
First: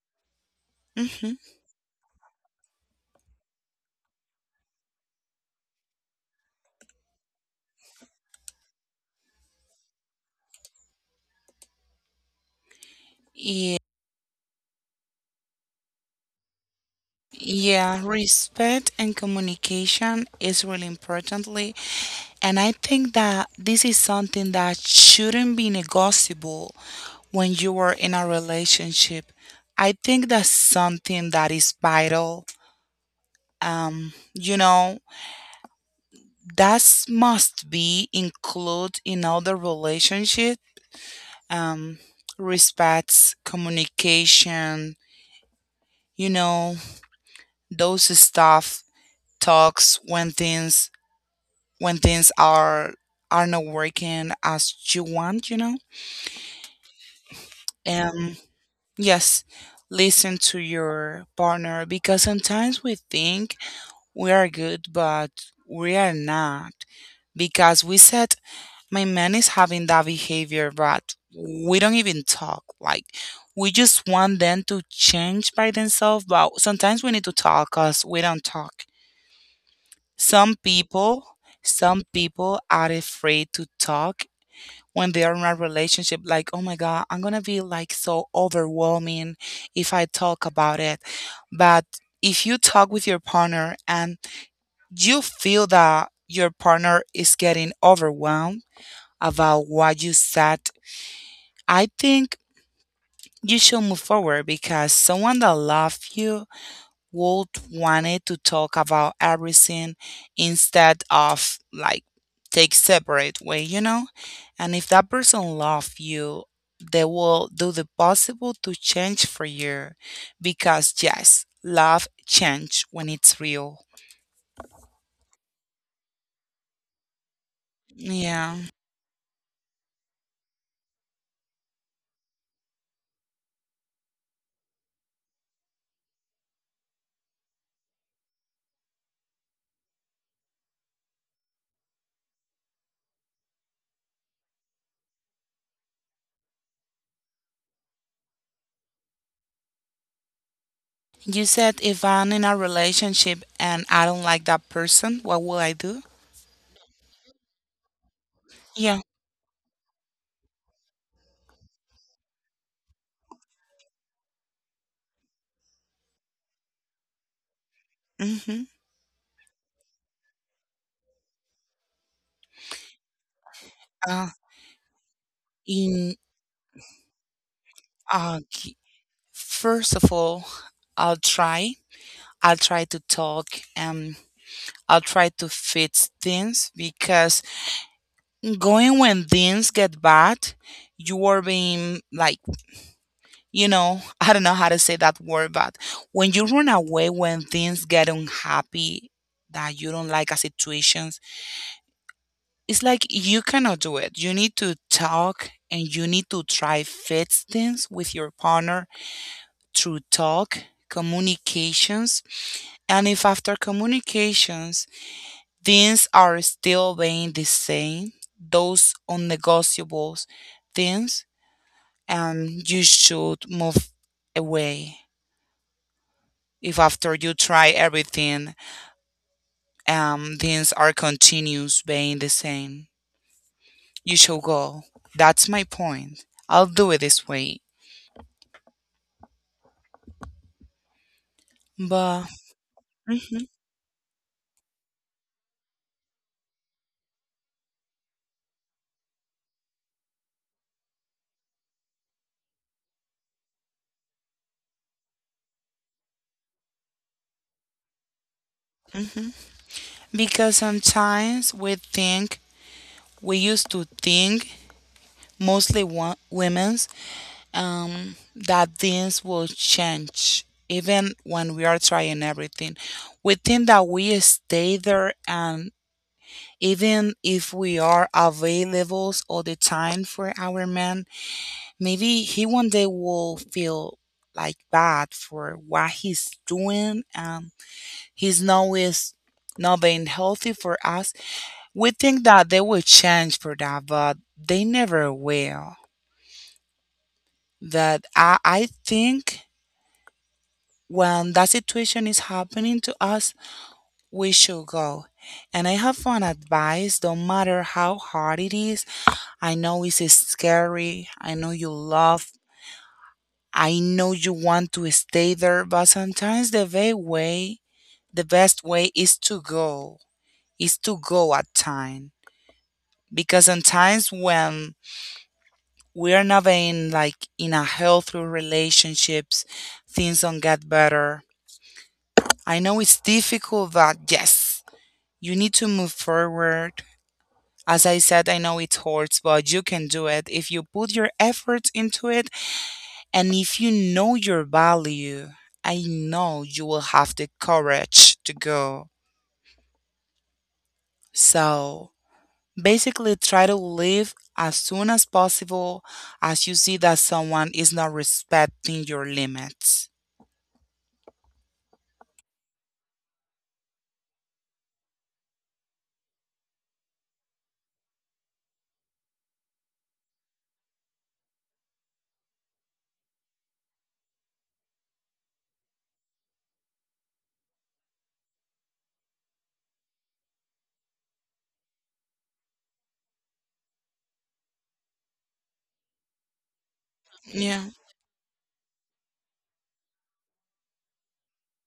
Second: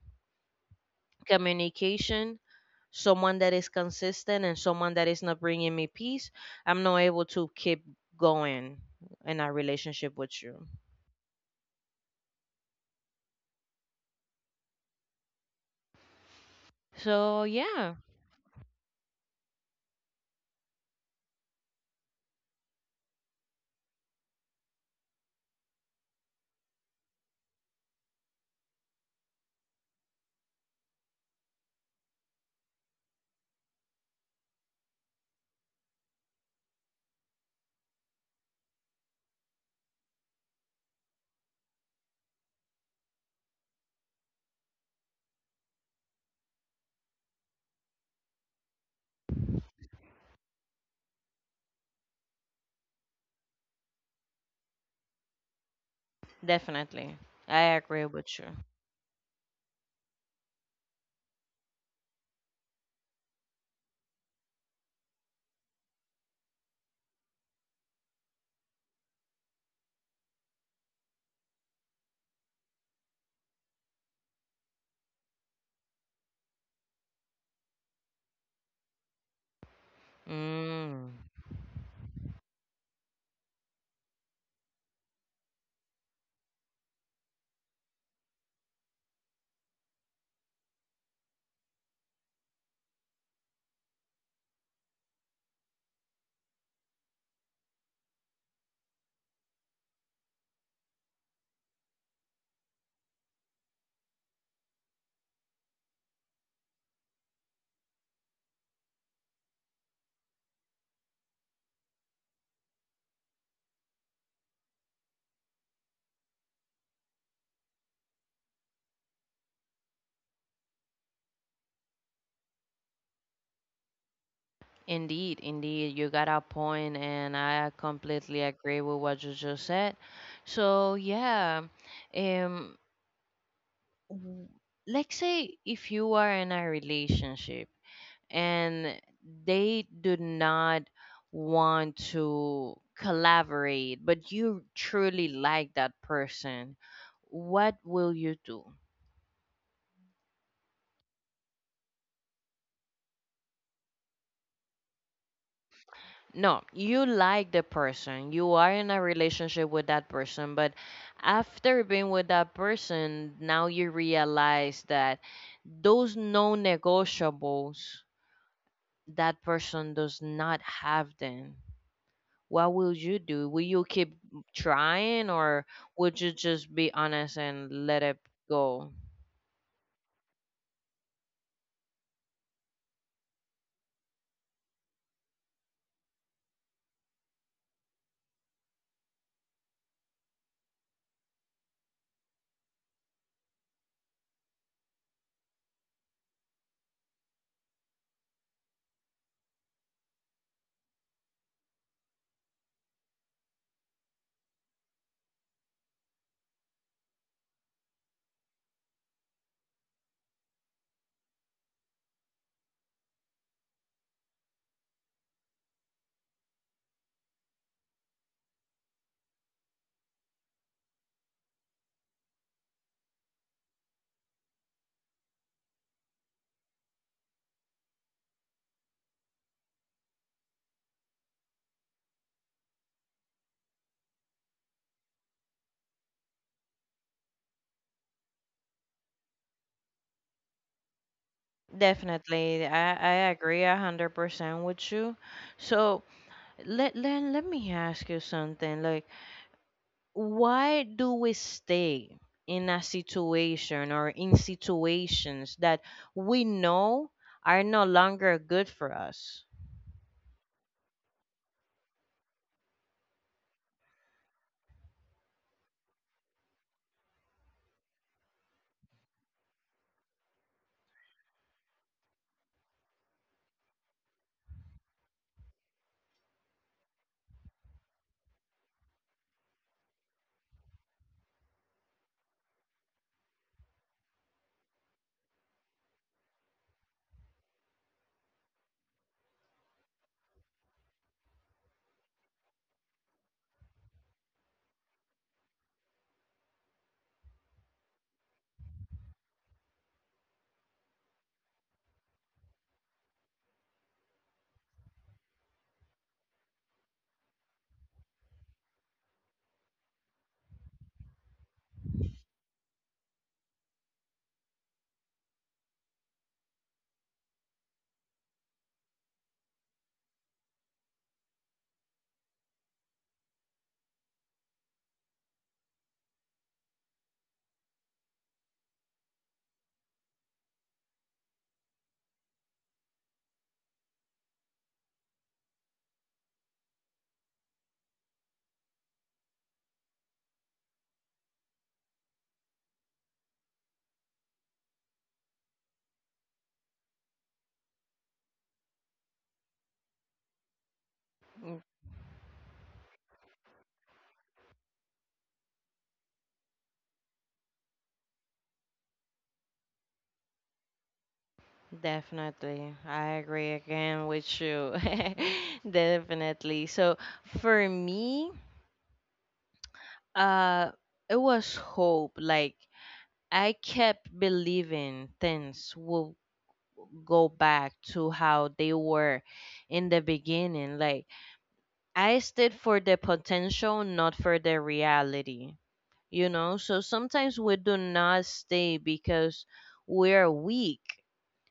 Speaker 2: Mm-hmm.
Speaker 1: communication, someone that is consistent, and someone that is not bringing me peace, I'm not able to keep going in our relationship with you.
Speaker 2: Yeah.
Speaker 1: So, yeah,
Speaker 2: Yeah, respect and communication is really importantly, and I think that this is something that shouldn't be negotiable when you are in a relationship. I think that's something that is vital. Um, you know, that must be included in all the relationship. Um, Respects, communication, you know, those stuff, talks when things are not working as you want.
Speaker 1: definitely. I agree
Speaker 2: Um,
Speaker 1: with you.
Speaker 2: yes, listen to your partner because sometimes we think we are good, but we are not because we said my man is having that behavior, but we don't even talk. Like we just want them to change by themselves, but sometimes we need to talk because we don't talk. Some
Speaker 1: Mm,
Speaker 2: people, some people are afraid to talk when they are in a relationship. Like, oh my God, I'm gonna be like so overwhelming if I talk about it. But if you talk with your partner and you feel that your partner is getting overwhelmed about what you said, I think you should move forward because someone that loves you would want it to talk about everything instead of like take separate way, you know? And if that person loves you, they will do the possible to change for you because yes, love change when it's real.
Speaker 1: indeed, indeed. You got a point, and I completely
Speaker 2: Yeah.
Speaker 1: agree with what you just said. So, yeah, um, w- let's say if you are in a relationship and they do not want to collaborate, but you truly like that person, what will you do?
Speaker 2: You said if I'm in a relationship and I don't like that person, what will I do?
Speaker 1: No, you like the person. You are in
Speaker 2: Yeah.
Speaker 1: a relationship with that person, but after being with that person, now you realize that those non negotiables,
Speaker 2: Mm-hmm.
Speaker 1: that person does not have them, what will you do? Will you keep
Speaker 2: Uh,
Speaker 1: trying, or
Speaker 2: in
Speaker 1: would you just be honest and let it
Speaker 2: uh, g-
Speaker 1: go?
Speaker 2: first of all, I'll try. I'll try to talk and I'll try to fix things because going when things get bad, you are being like, I don't know how to say that word, but when you run away when things get unhappy, that you don't like a situation, it's like you cannot do it. You need to talk and you need to try fix things with your partner through talk, communications. And if after communications things are still being the same, those unnegotiables things, and you should move away. If after you try everything, things are continuous being the same, you should go. That's my point. I'll do it this way. But.
Speaker 1: Definitely. I
Speaker 2: Mhm.
Speaker 1: agree 100% with you. So, let me ask you something. Like, why do we stay in a situation or in situations that we know are no longer good for us?
Speaker 2: Because sometimes we used to think, mostly women's, that things will change even when we are trying everything. We think that we stay there and even if we are available all the time for our man, maybe he one day will feel like bad for what he's doing and he's now is not being healthy for us. We think that they will change for that, but they never will. That I think when that situation is happening to us, we should go. And I have one advice, don't matter how hard it is. I know it's scary, I know you love, I know you want to stay there, but sometimes the very way, the best way is to go, at time. Because sometimes when we're not in like in a healthy relationships, things don't get better. I know it's difficult, but yes, you need to move forward. As I said, I know it hurts, but you can do it if you put your efforts into it and if you know your value. I know you will have the courage to go. So basically, try to leave as soon as possible as you see that someone is not respecting your limits.
Speaker 1: Definitely. I agree again with you. Definitely. So for me, uh it was hope. Like, I kept believing things will go back to how they were in the beginning. Like, I stayed for the potential, not for the reality. You know, so sometimes
Speaker 2: Yeah.
Speaker 1: we do not stay because we're weak.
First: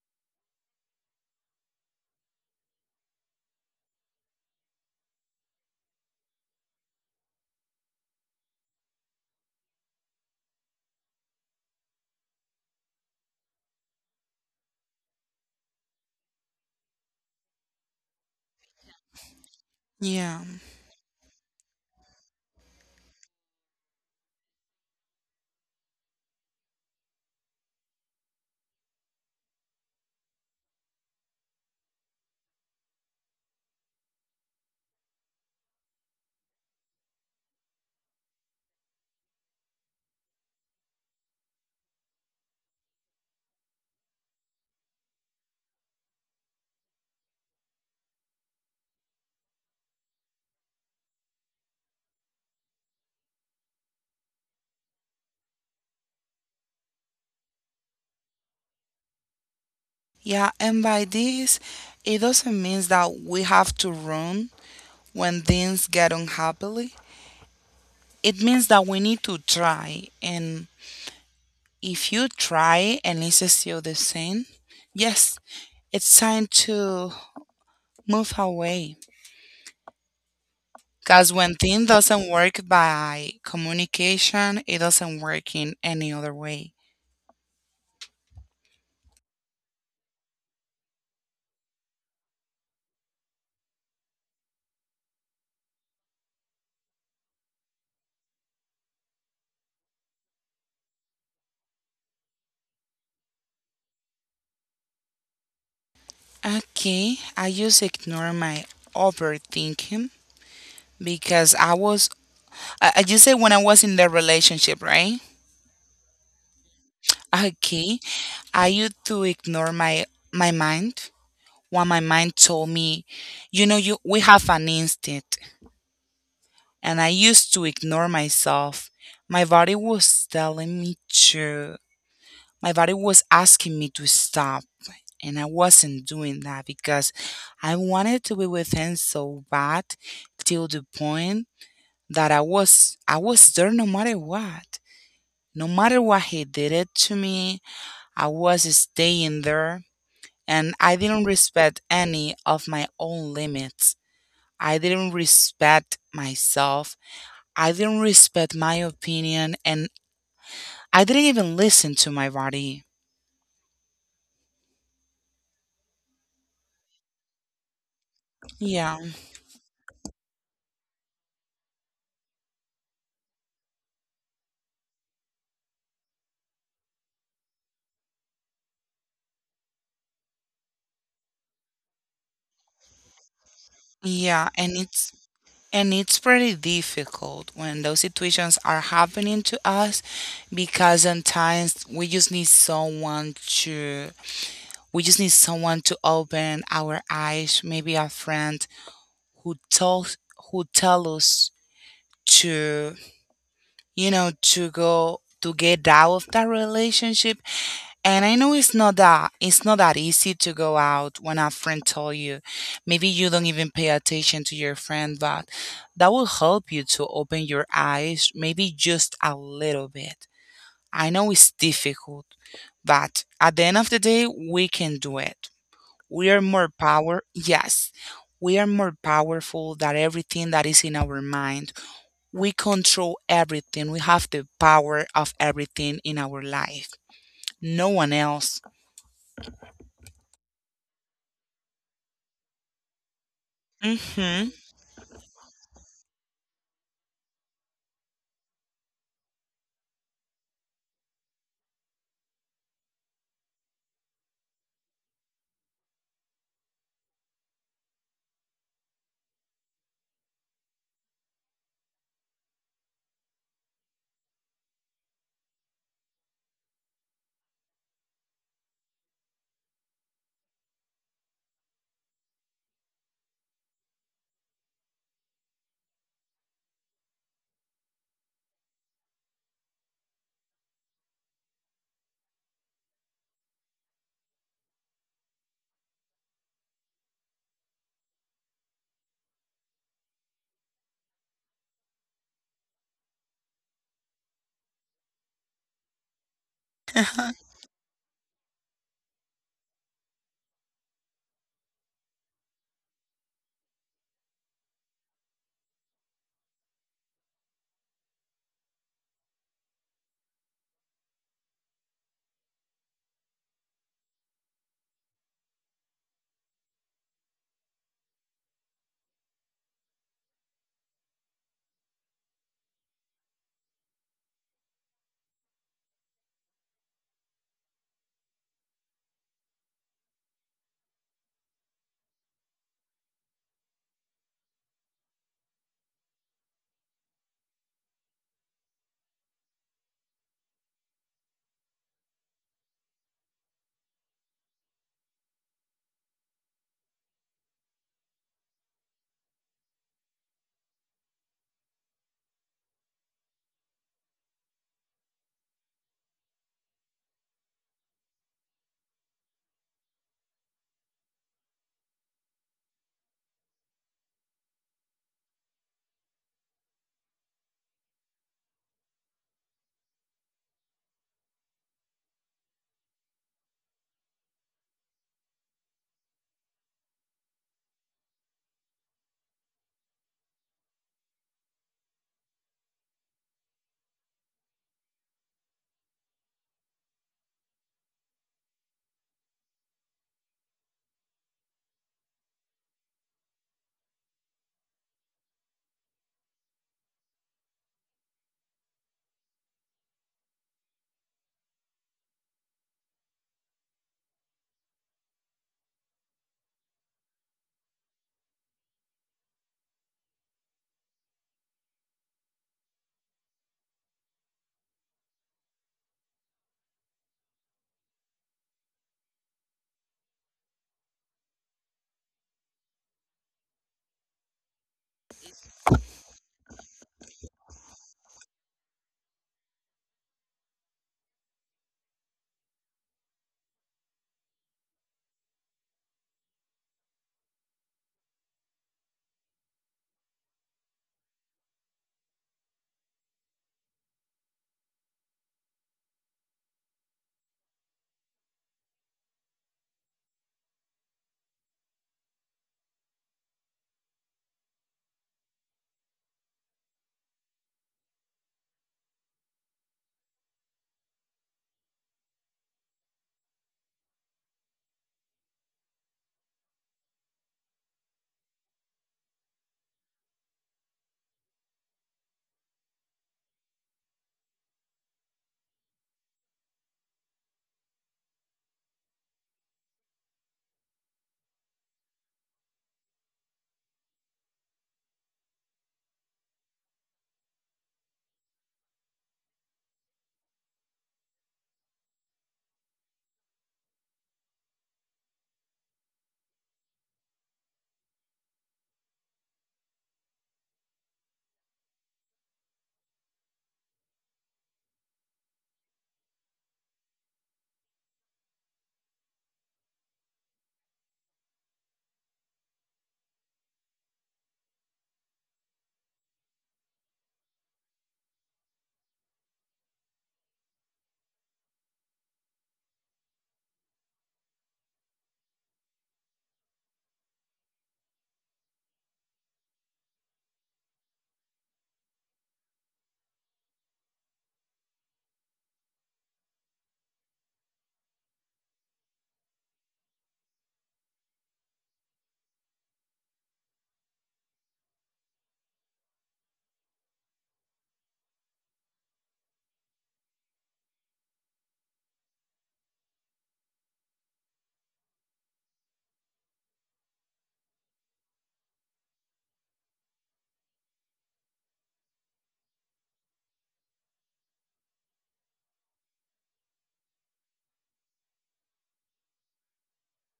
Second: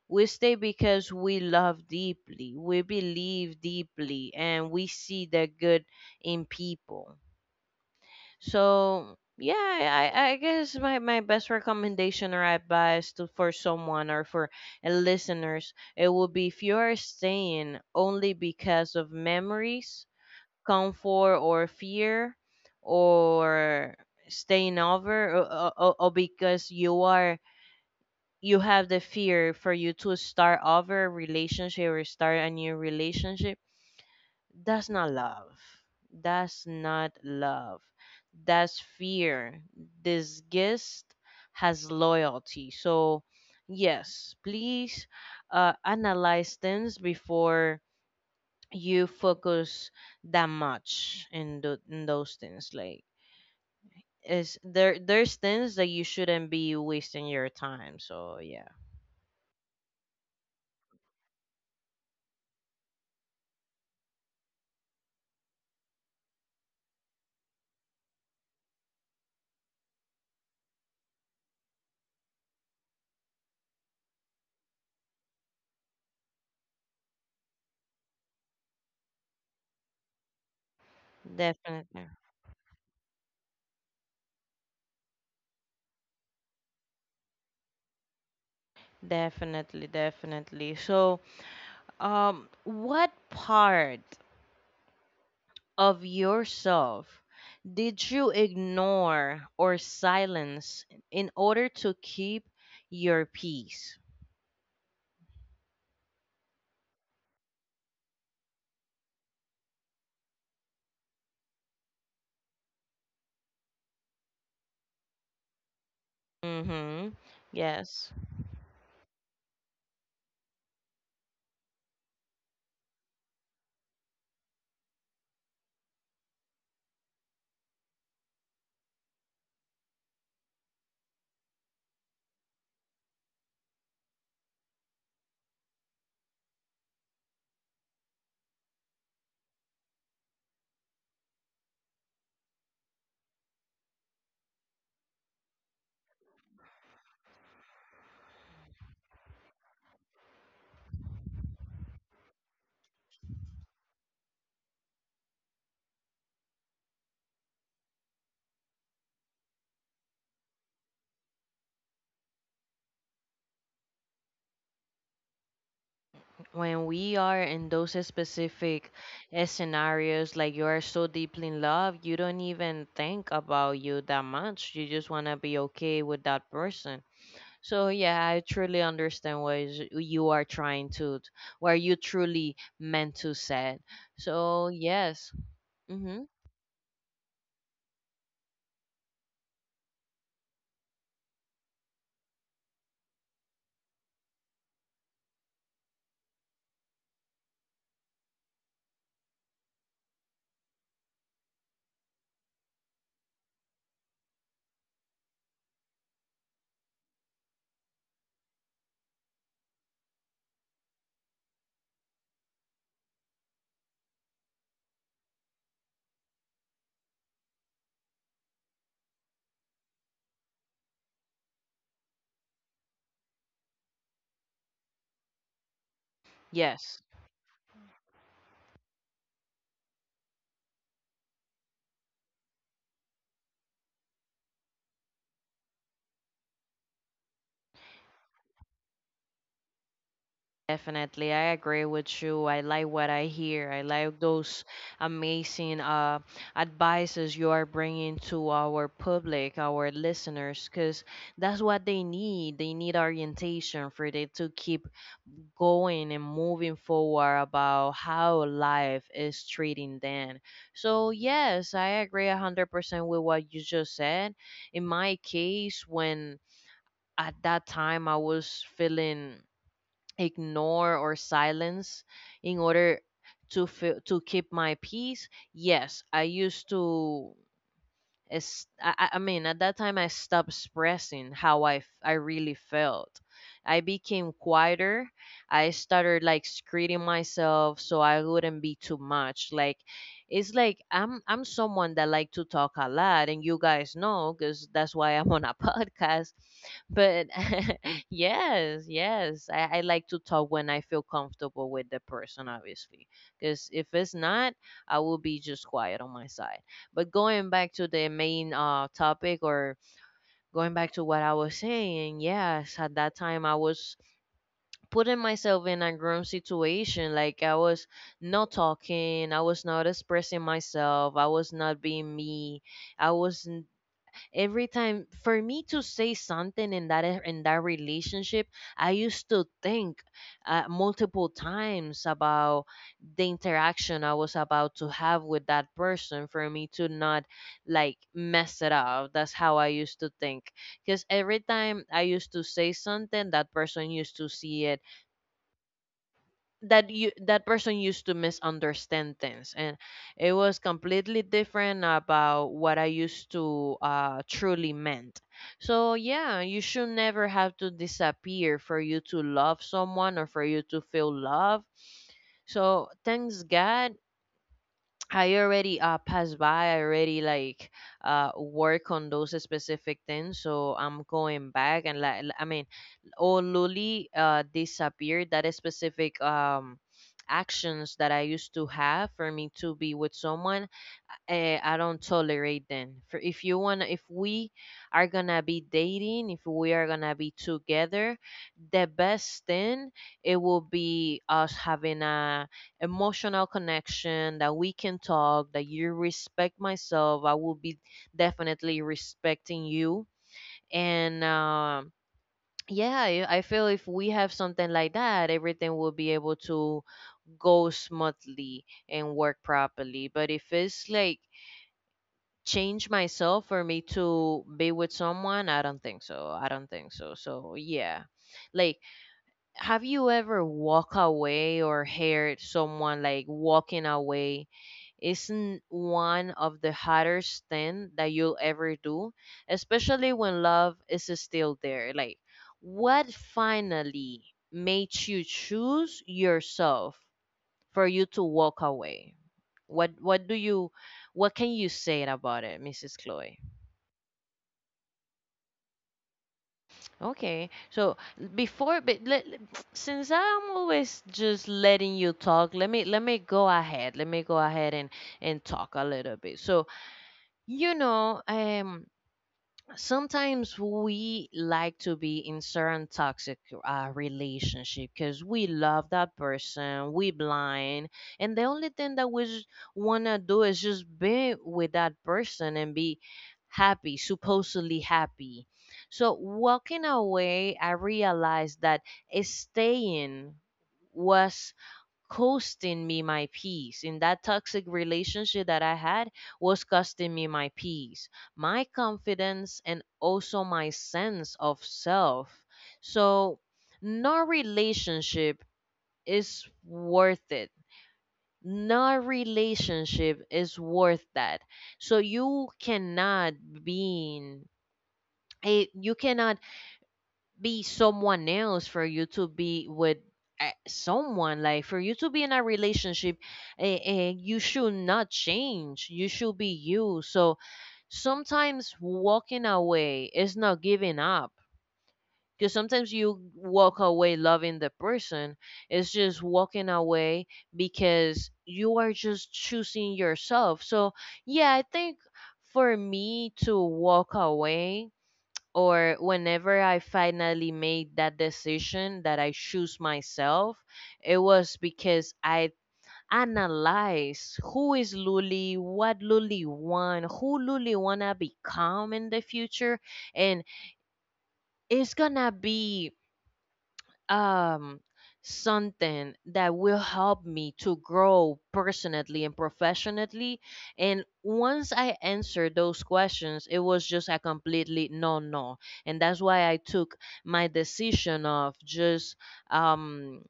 Speaker 1: We stay because we love deeply, we believe deeply, and we see the good in people. So yeah, I guess my, my best recommendation or advice to, for someone, or for listeners, it would be, if you are staying only because of memories,
Speaker 2: Yeah.
Speaker 1: comfort or fear, or staying over, or, or because you are, you have the fear for you to start over a relationship or start a new relationship, that's not love, that's not love, that's fear. This guest has loyalty. So yes, please, analyze things before you focus that much in, in those things. Like, is there's things that you shouldn't be wasting your time. So yeah,
Speaker 2: Yeah, and by this, it doesn't mean that we have to run when things get unhappily. It means that we need to try. And if you try and it's still the same, yes, it's time to move away. Because when things
Speaker 1: definitely.
Speaker 2: doesn't work by communication, it doesn't work in any other way.
Speaker 1: Definitely, definitely. So, what part of yourself did you ignore or silence in order to keep your peace?
Speaker 2: Okay, I just ignore my overthinking because I just say when I was in the relationship, right?
Speaker 1: Mm-hmm.
Speaker 2: Okay,
Speaker 1: Yes.
Speaker 2: I used to ignore my mind. What my mind told me, you know, you we have an instinct, and I used to ignore myself. My body was telling me to. My body was asking me to stop, and I wasn't doing that because I wanted to be with him so bad, till the point that I was there no matter what. No matter what he did it to me, I was staying there and I didn't respect any of my own limits. I didn't respect myself. I didn't respect my opinion and I didn't even listen to my body.
Speaker 1: When we are in those specific
Speaker 2: Yeah.
Speaker 1: scenarios, like, you are so deeply in love, you don't even think about you that much. You just want to be okay with that person. So yeah, I truly understand what is, you are trying to, where you truly meant to say.
Speaker 2: Yeah,
Speaker 1: So
Speaker 2: and it's
Speaker 1: yes,
Speaker 2: and
Speaker 1: mm-hmm.
Speaker 2: it's pretty difficult when those situations are happening to us, because sometimes we just need someone to open our eyes, maybe a friend, who tells who tell us to you know to go to get out of that relationship. And I know it's not that easy to go out when a friend told you. Maybe you don't even pay attention to your friend, but that will help you to open your eyes, maybe just a little bit. I know it's difficult, but at the end of the day, we can do it. We are more
Speaker 1: Yes,
Speaker 2: power. Yes, we are more powerful than everything that is in our mind. We control everything. We have the power of everything in our life. No one else.
Speaker 1: definitely, I agree with you. I like what I hear. I like
Speaker 2: Hmm.
Speaker 1: those amazing advices you are bringing to our public, our listeners, because that's what they need. They need orientation for them to keep going and moving forward about how life is treating them. So, yes, I agree 100% with what you just said. In my case, when at that time I was feeling ignore or silence in order to feel, to keep my peace. Yes, I used to, it's, I mean, at that time, I stopped expressing how I really felt. I became quieter. I started like screening myself so I wouldn't be too much. Like, it's like I'm someone that like to talk a lot, and you guys know because that's why I'm on a podcast. But yes, yes, I like to talk when I feel comfortable with the person, obviously, because if it's not, I will be just quiet on my side. But going back to the main topic, or going back to what I was saying, yes, at that time I was putting myself in a grown situation. Like I was not talking, I was not expressing myself, I was not being me, I was every time for me to say something in in that relationship. I used to think multiple times about the interaction I was about to have with that person for me to not like mess it up. That's how I used to think, because every time I used to say something, that person used to see it, that person used to misunderstand things, and it was completely different about what I used to truly meant. So yeah, you should never have to disappear for you to love someone or for you to feel love. So thanks god, I already passed by. I already like work on those specific things. So I'm going back and all Luli disappeared. That is specific actions that I used to have for me to be with someone, I don't tolerate them. For if you wanna, if we are gonna be dating, if we are gonna be together, the best thing it will be us having a emotional connection that we can talk, that you respect myself. I will be definitely respecting you, and yeah, I feel if we have something like that, everything will be able to go smoothly and work properly. But if it's like change myself for me to be with someone, I don't think so, I don't think so. So yeah, like, have you ever walk away, or heard someone like walking away isn't one of the hardest thing that you'll ever do, especially when love is still there? Like, what finally made you choose yourself for you to walk away? What what do you what can you say about it, Mrs. Chloe? Okay. So before, since I'm always just letting you talk, let me go ahead. Let me go ahead and talk a little bit. So you know, um, sometimes we like to be in certain toxic relationship because we love that person, we blind, and the only thing that we want to do is just be with that person and be happy, supposedly happy. So walking away, I realized that staying was costing me my peace. In that toxic relationship that I had was costing me my peace, my confidence, and also my sense of self. So, no relationship is worth it. No relationship is worth that. So you cannot be in a you cannot be someone else for you to be with someone, like for you to be in a relationship. And you should not change, you should be you. So sometimes walking away is not giving up, because sometimes you walk away loving the person. It's just walking away because you are just choosing yourself. So yeah, I think for me to walk away, or whenever I finally made that decision that I choose myself, it was because I analyzed who is Luli, what Luli want, who Luli wanna become in the future, and it's gonna be um something that will help me to grow personally and professionally. And once I answered those questions, it was just a completely no, no. And that's why I took my decision of just um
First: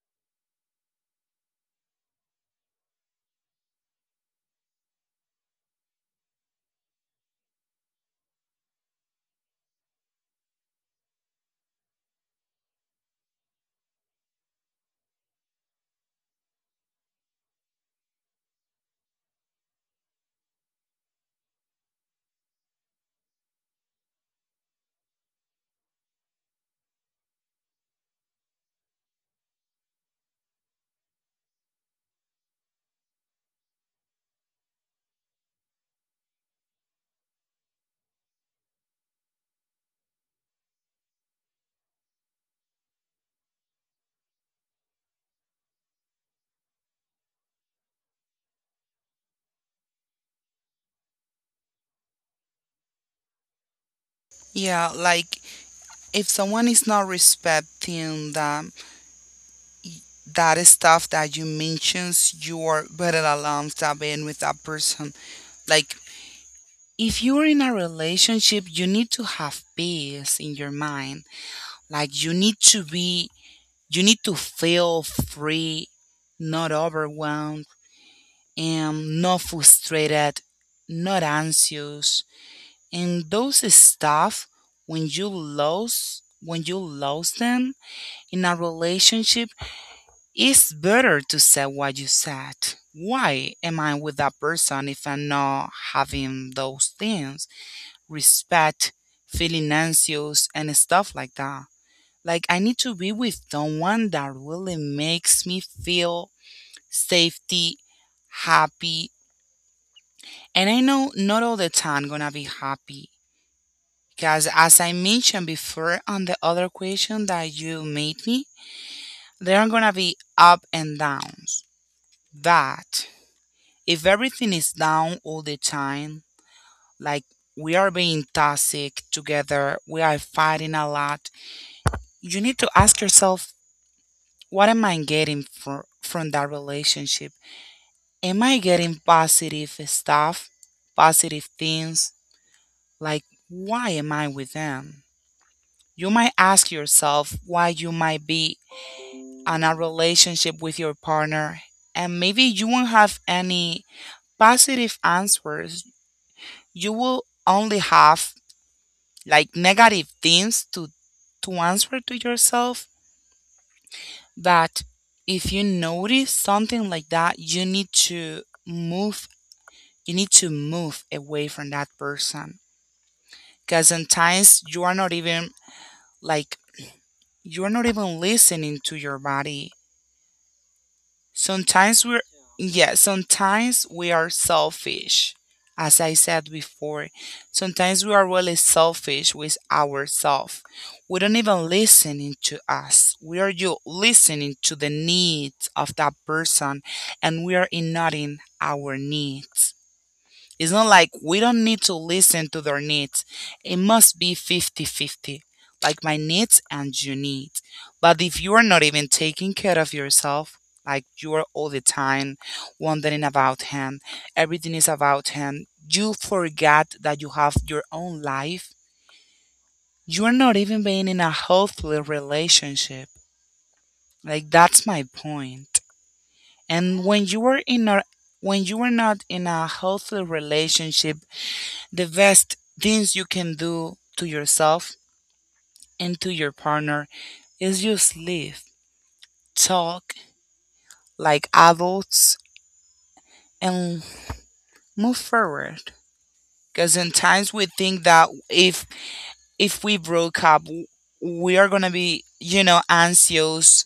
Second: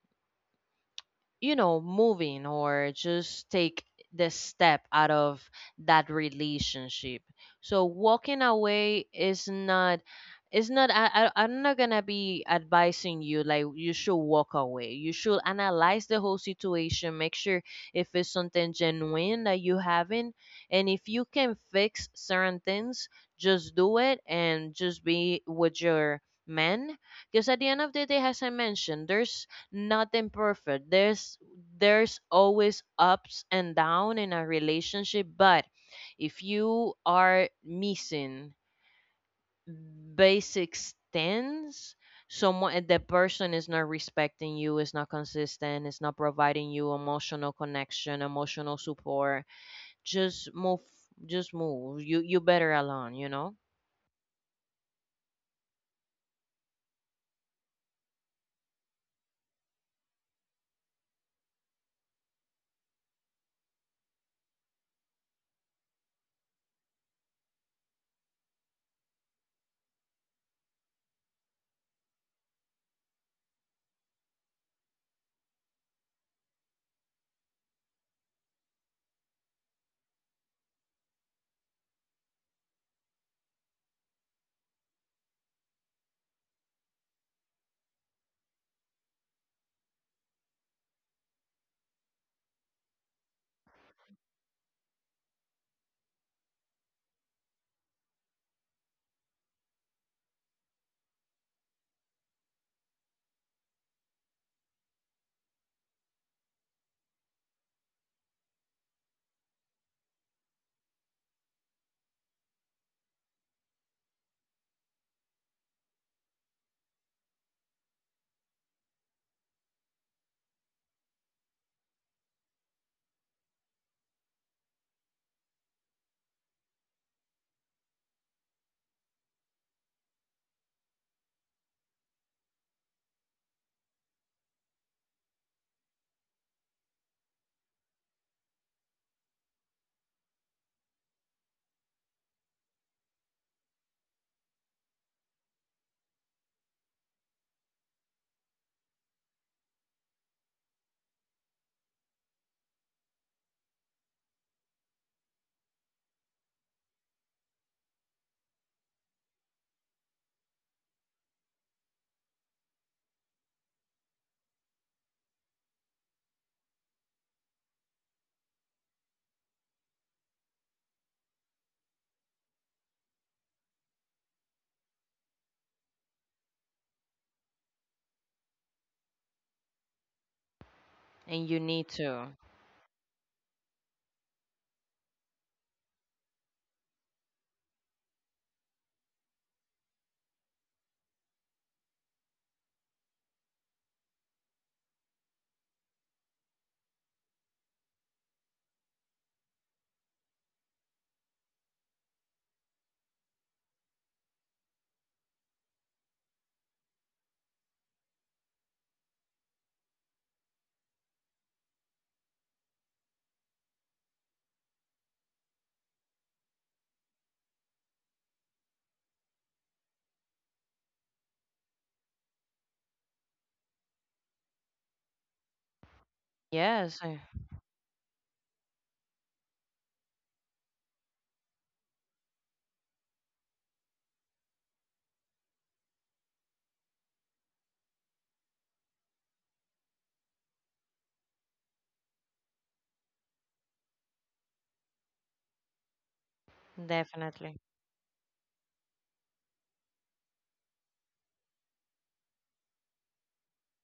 Speaker 1: you know, moving, or just take the step out of that relationship. So walking away is not it's not, I'm not gonna be advising you like you should walk away. You should analyze the whole situation, make sure if it's something genuine that you haven't, and if you can fix certain things, just do it and just be with your man. Because at the end of the day, as I mentioned, there's nothing perfect. There's always ups and down in a relationship, but if you are missing basic things, someone the person is not respecting you, is not consistent, is not providing you emotional connection, emotional support, just move. Just move. You better alone, you know?
Speaker 2: Yeah, like if someone is not respecting that stuff that you mentions, you're better alarms than being with that person. Like if you're in a relationship, you need to have peace in your mind. Like you need to be You need to feel free, not overwhelmed, and not frustrated, not anxious. And those stuff, when you lose them in a relationship, it's better to say what you said. Why am I with that person if I'm not having those things? Respect, feeling anxious, and stuff like that. Like, I need to be with someone that really makes me feel safety, happy. And I know not all the time gonna be happy. Because as I mentioned before on the other question that you made me, there are gonna be up and downs. But if everything is down all the time, like we are being toxic together, we are fighting a lot, you need to ask yourself, what am I getting from that relationship? Am I getting positive stuff, positive things? Like, why am I with them? You might ask yourself why you might be in a relationship with your partner, and maybe you won't have any positive answers. You will only have like negative things to answer to yourself, that if you notice something like that, you need to move away from that person. Because sometimes like you're not even listening to your body.
Speaker 1: And you need
Speaker 2: Sometimes we're,
Speaker 1: to.
Speaker 2: yeah, sometimes we are selfish. As I said before, sometimes we are really selfish with ourselves. We don't even listening to us. We are you listening to the needs of that person and we are ignoring our needs. It's not like we don't need to listen to their needs. It must be fifty-fifty, like my needs and your needs. But if you are not even taking care of yourself, like you are all the time wondering about him, everything is about him, you forgot that you have your own life, you are not even being in a healthy relationship. Like that's my point.
Speaker 1: Yes,
Speaker 2: And
Speaker 1: I-
Speaker 2: when you are not in a healthy relationship, the best things you can do to yourself and to your partner is just live, talk like adults, and move forward. Because sometimes
Speaker 1: definitely.
Speaker 2: we think that if we broke up, we are gonna be anxious.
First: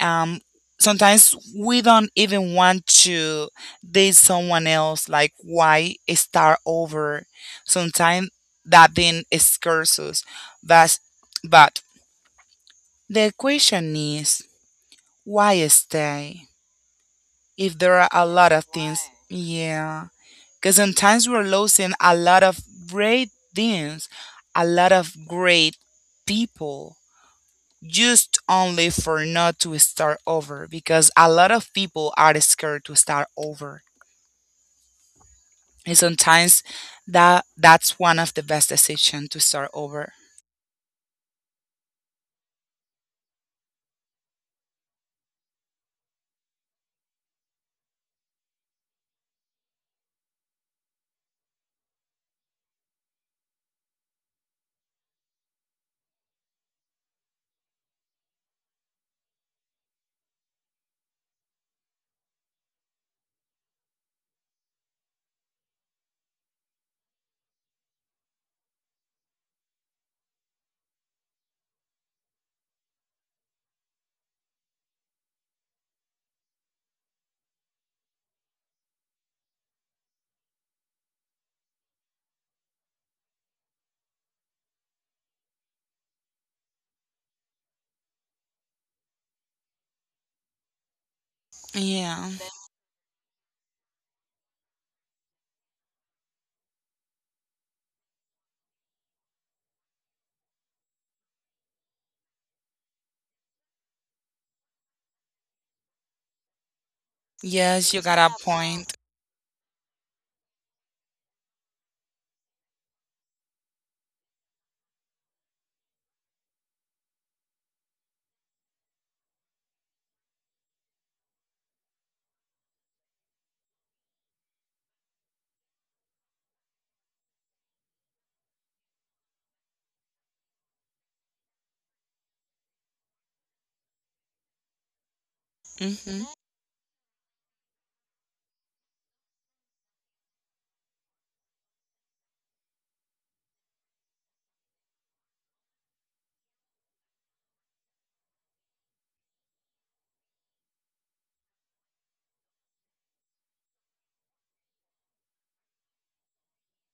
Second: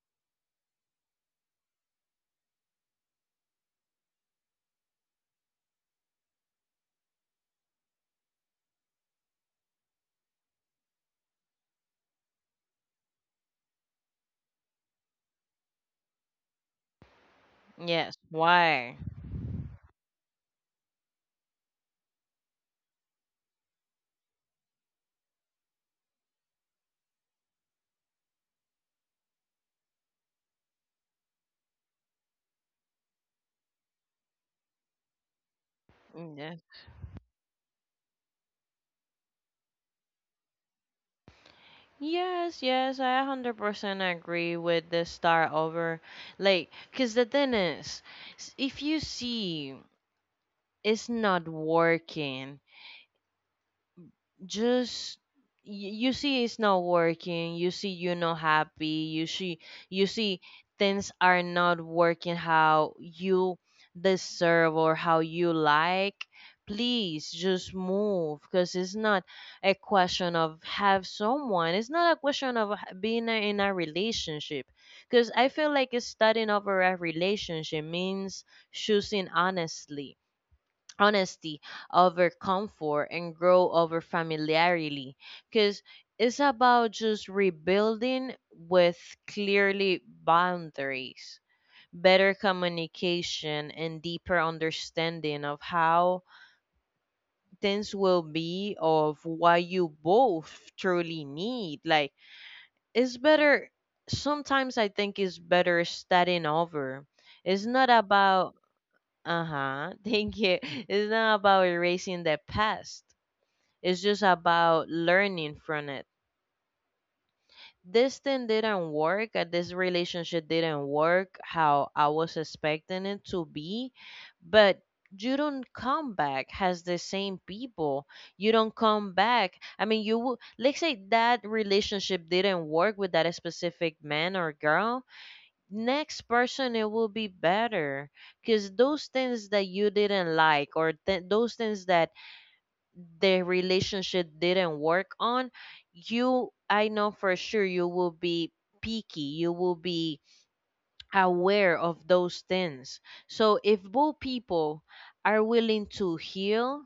Speaker 2: Um, sometimes we don't even want to date someone else. Like why start over? Sometimes that thing scares us. But but The question is, why stay if there are
Speaker 1: Yes.
Speaker 2: a lot of
Speaker 1: Why?
Speaker 2: things? Yeah, because sometimes we're losing a lot of great things, a lot of great people, just only for not to start over. Because a lot of people are scared to start over, and
Speaker 1: Mm, yeah.
Speaker 2: sometimes that's one of the best decision to start over.
Speaker 1: Yes, yes, I 100% agree with the start over. Like, because the thing is, if you see it's not working, just you see it's not working, you see you're not happy, you see, you see things are not working how you deserve or how you like. Please just move, because it's not a question of have someone, it's not a question of being in a relationship. Because I feel like it's starting over a relationship means choosing honestly honesty over comfort, and grow over familiarity. Because it's about just rebuilding with clearly boundaries,
Speaker 2: Yeah.
Speaker 1: better communication, and deeper understanding of how things will be, of what you both truly need. Like, it's better, sometimes I think it's better starting over. It's
Speaker 2: Yes,
Speaker 1: not
Speaker 2: you got a
Speaker 1: about
Speaker 2: point.
Speaker 1: uh-huh thank you, it's not about erasing the past, it's just about learning from it. This thing didn't work, this relationship didn't work how I was expecting it to be, but you don't come back as the same people. You don't come back. I mean, you let's say that relationship didn't work with that specific man or girl.
Speaker 2: Hmm.
Speaker 1: Next person, it will be better, because those things that you didn't like, or those things that the relationship didn't work on, you, I know for sure you will be picky. You will be aware of those things. So if both people are willing to heal,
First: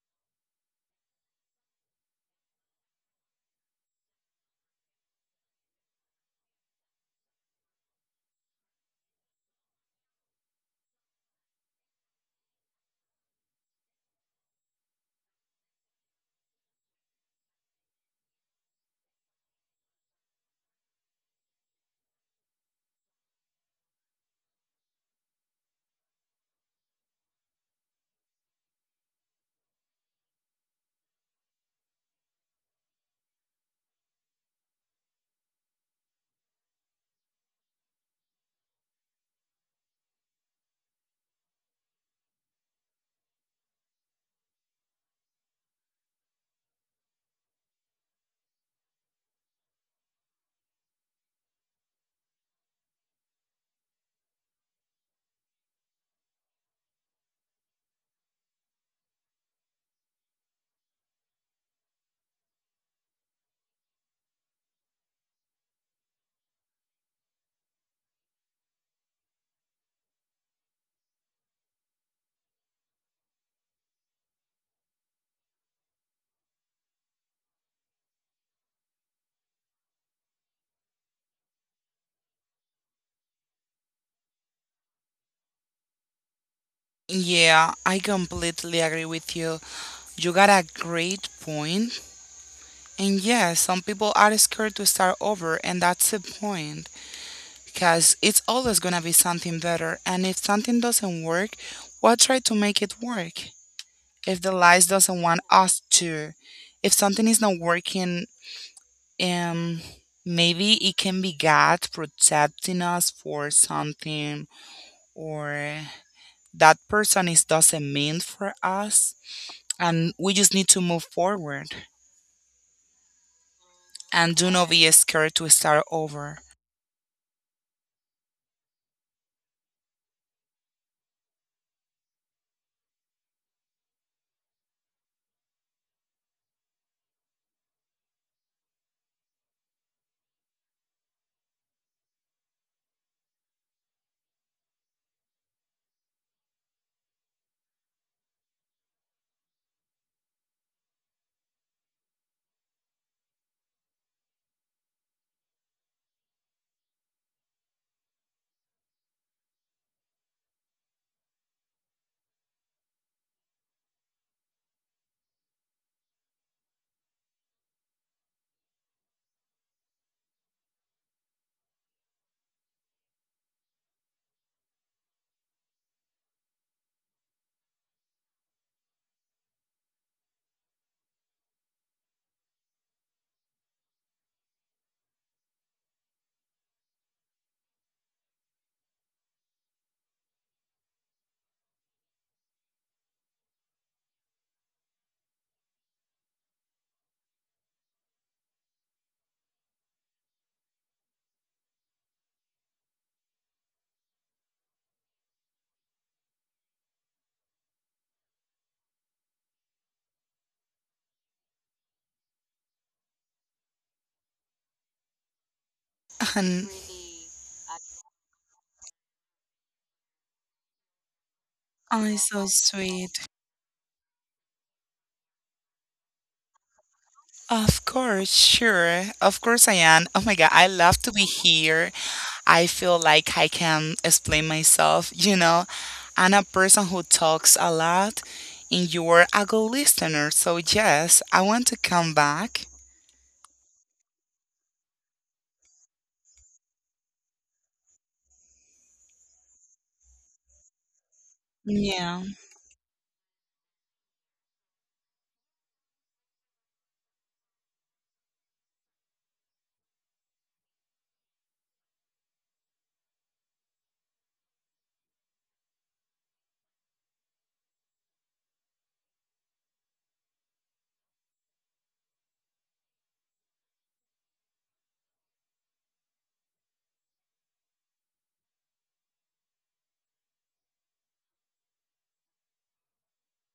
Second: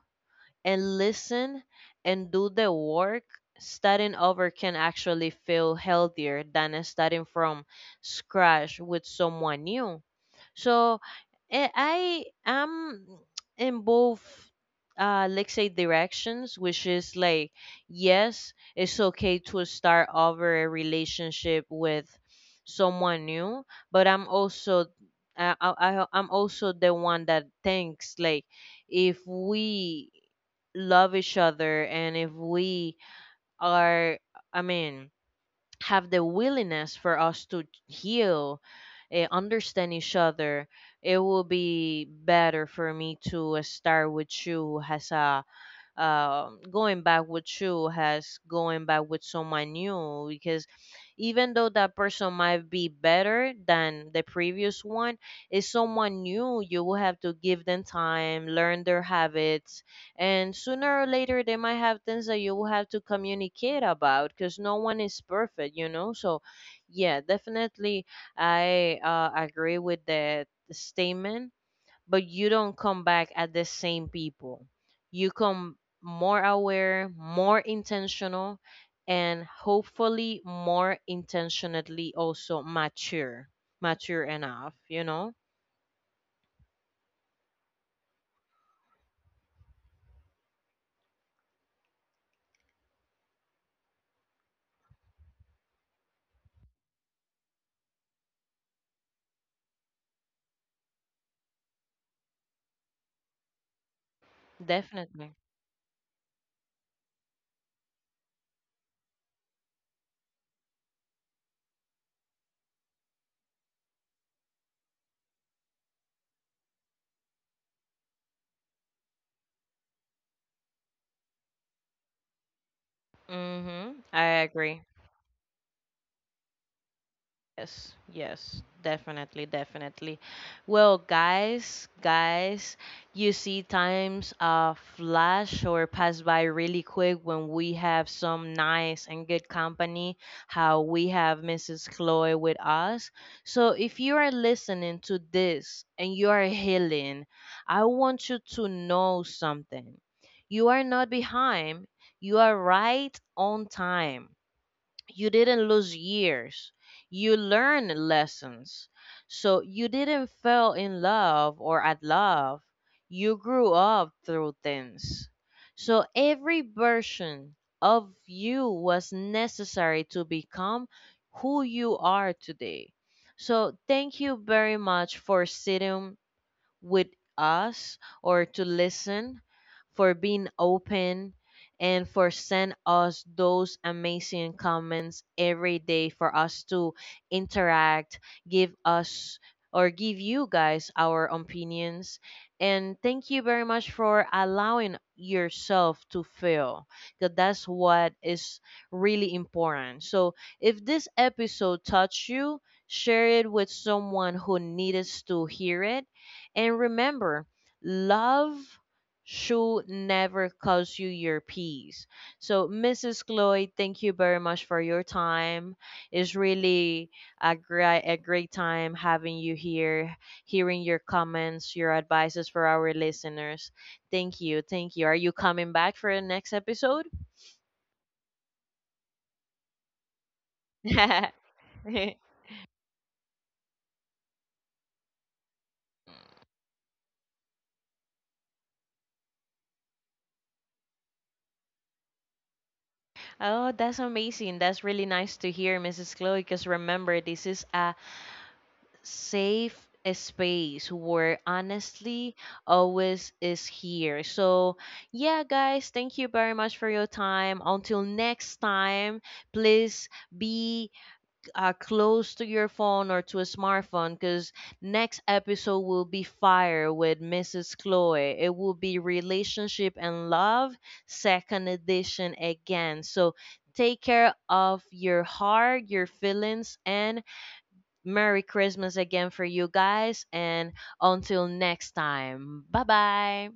Speaker 1: and listen, and do the work, starting over can actually feel healthier than starting from scratch with someone new. So I am in both let's say directions, which is like, yes, it's okay to start over a relationship with someone new, but I'm also, I'm also the one that thinks like, if we love each other, and if we are, i mean have the willingness for us to heal, understand each other, it will be better for me to start with you as a going back with you has going back with someone new, because even though that person might be better than the previous one, it's someone new. You will have to give them time, learn their habits, and sooner or later they might have things that you will have to communicate about, because no one is perfect, you know. So, yeah, definitely, I agree with that statement, but you don't come back at the same people. You come more aware, more intentional, and hopefully more intentionally also mature, mature enough, you know?
Speaker 2: Yeah, I completely agree with you. You got a great point. And yes, some people are scared to start over, and that's the point because it's always going to be something better. And if something doesn't work, we'll try to make it work. If the lies doesn't
Speaker 1: Definitely.
Speaker 2: want us to, if something is not working, um, maybe it can be God protecting us for something, or that person is doesn't mean for us, and we just need to move forward.
Speaker 1: Mhm. I
Speaker 2: And do not
Speaker 1: agree.
Speaker 2: be scared to start over.
Speaker 1: Yes, yes, definitely, definitely. Well, guys, guys, you see times flash or pass by really quick when we have some nice and good company, how we have Mrs. Chloe with us. So if you are listening to this and you are healing, I want you to know something. You are not behind, you are right on time. You didn't lose years, you learned lessons. So you didn't fall in love or at love, you grew up through things. So every version of you was necessary to become who you are today. So thank you very much for sitting with us or to listen, for being open, and for send us those amazing comments every day for us to interact, give us, or give you guys our opinions. And thank you very much for allowing yourself to feel, because that's what is really important. So if this episode touched you, share it with someone who needs to hear it, and remember, love should never cost you your peace. So, Mrs. Chloe, thank you very much for your time. It's
Speaker 2: And
Speaker 1: really a great time having you here, hearing your comments, your
Speaker 2: I'm
Speaker 1: advices
Speaker 2: so
Speaker 1: for our
Speaker 2: sweet.
Speaker 1: listeners. Thank you. Thank you. Are you coming back for the next episode?
Speaker 2: Of course, sure. Of course I am. Oh my God, I love to be here. I feel like I can explain myself. I'm a person who talks a lot, and you're a good listener. So, yes, I want to come back.
Speaker 1: Oh, that's amazing. That's really nice to hear, Mrs. Chloe, because remember, this is a safe space where
Speaker 2: Yeah.
Speaker 1: honestly always is here. So, yeah, guys, thank you very much for your time. Until next time, please be close to your phone or to a smartphone, because next episode will be fire with Mrs. Chloe. It will be relationship and love, second edition again. So, take care of your heart, your feelings, and Merry Christmas again for you guys, and until next time, bye bye.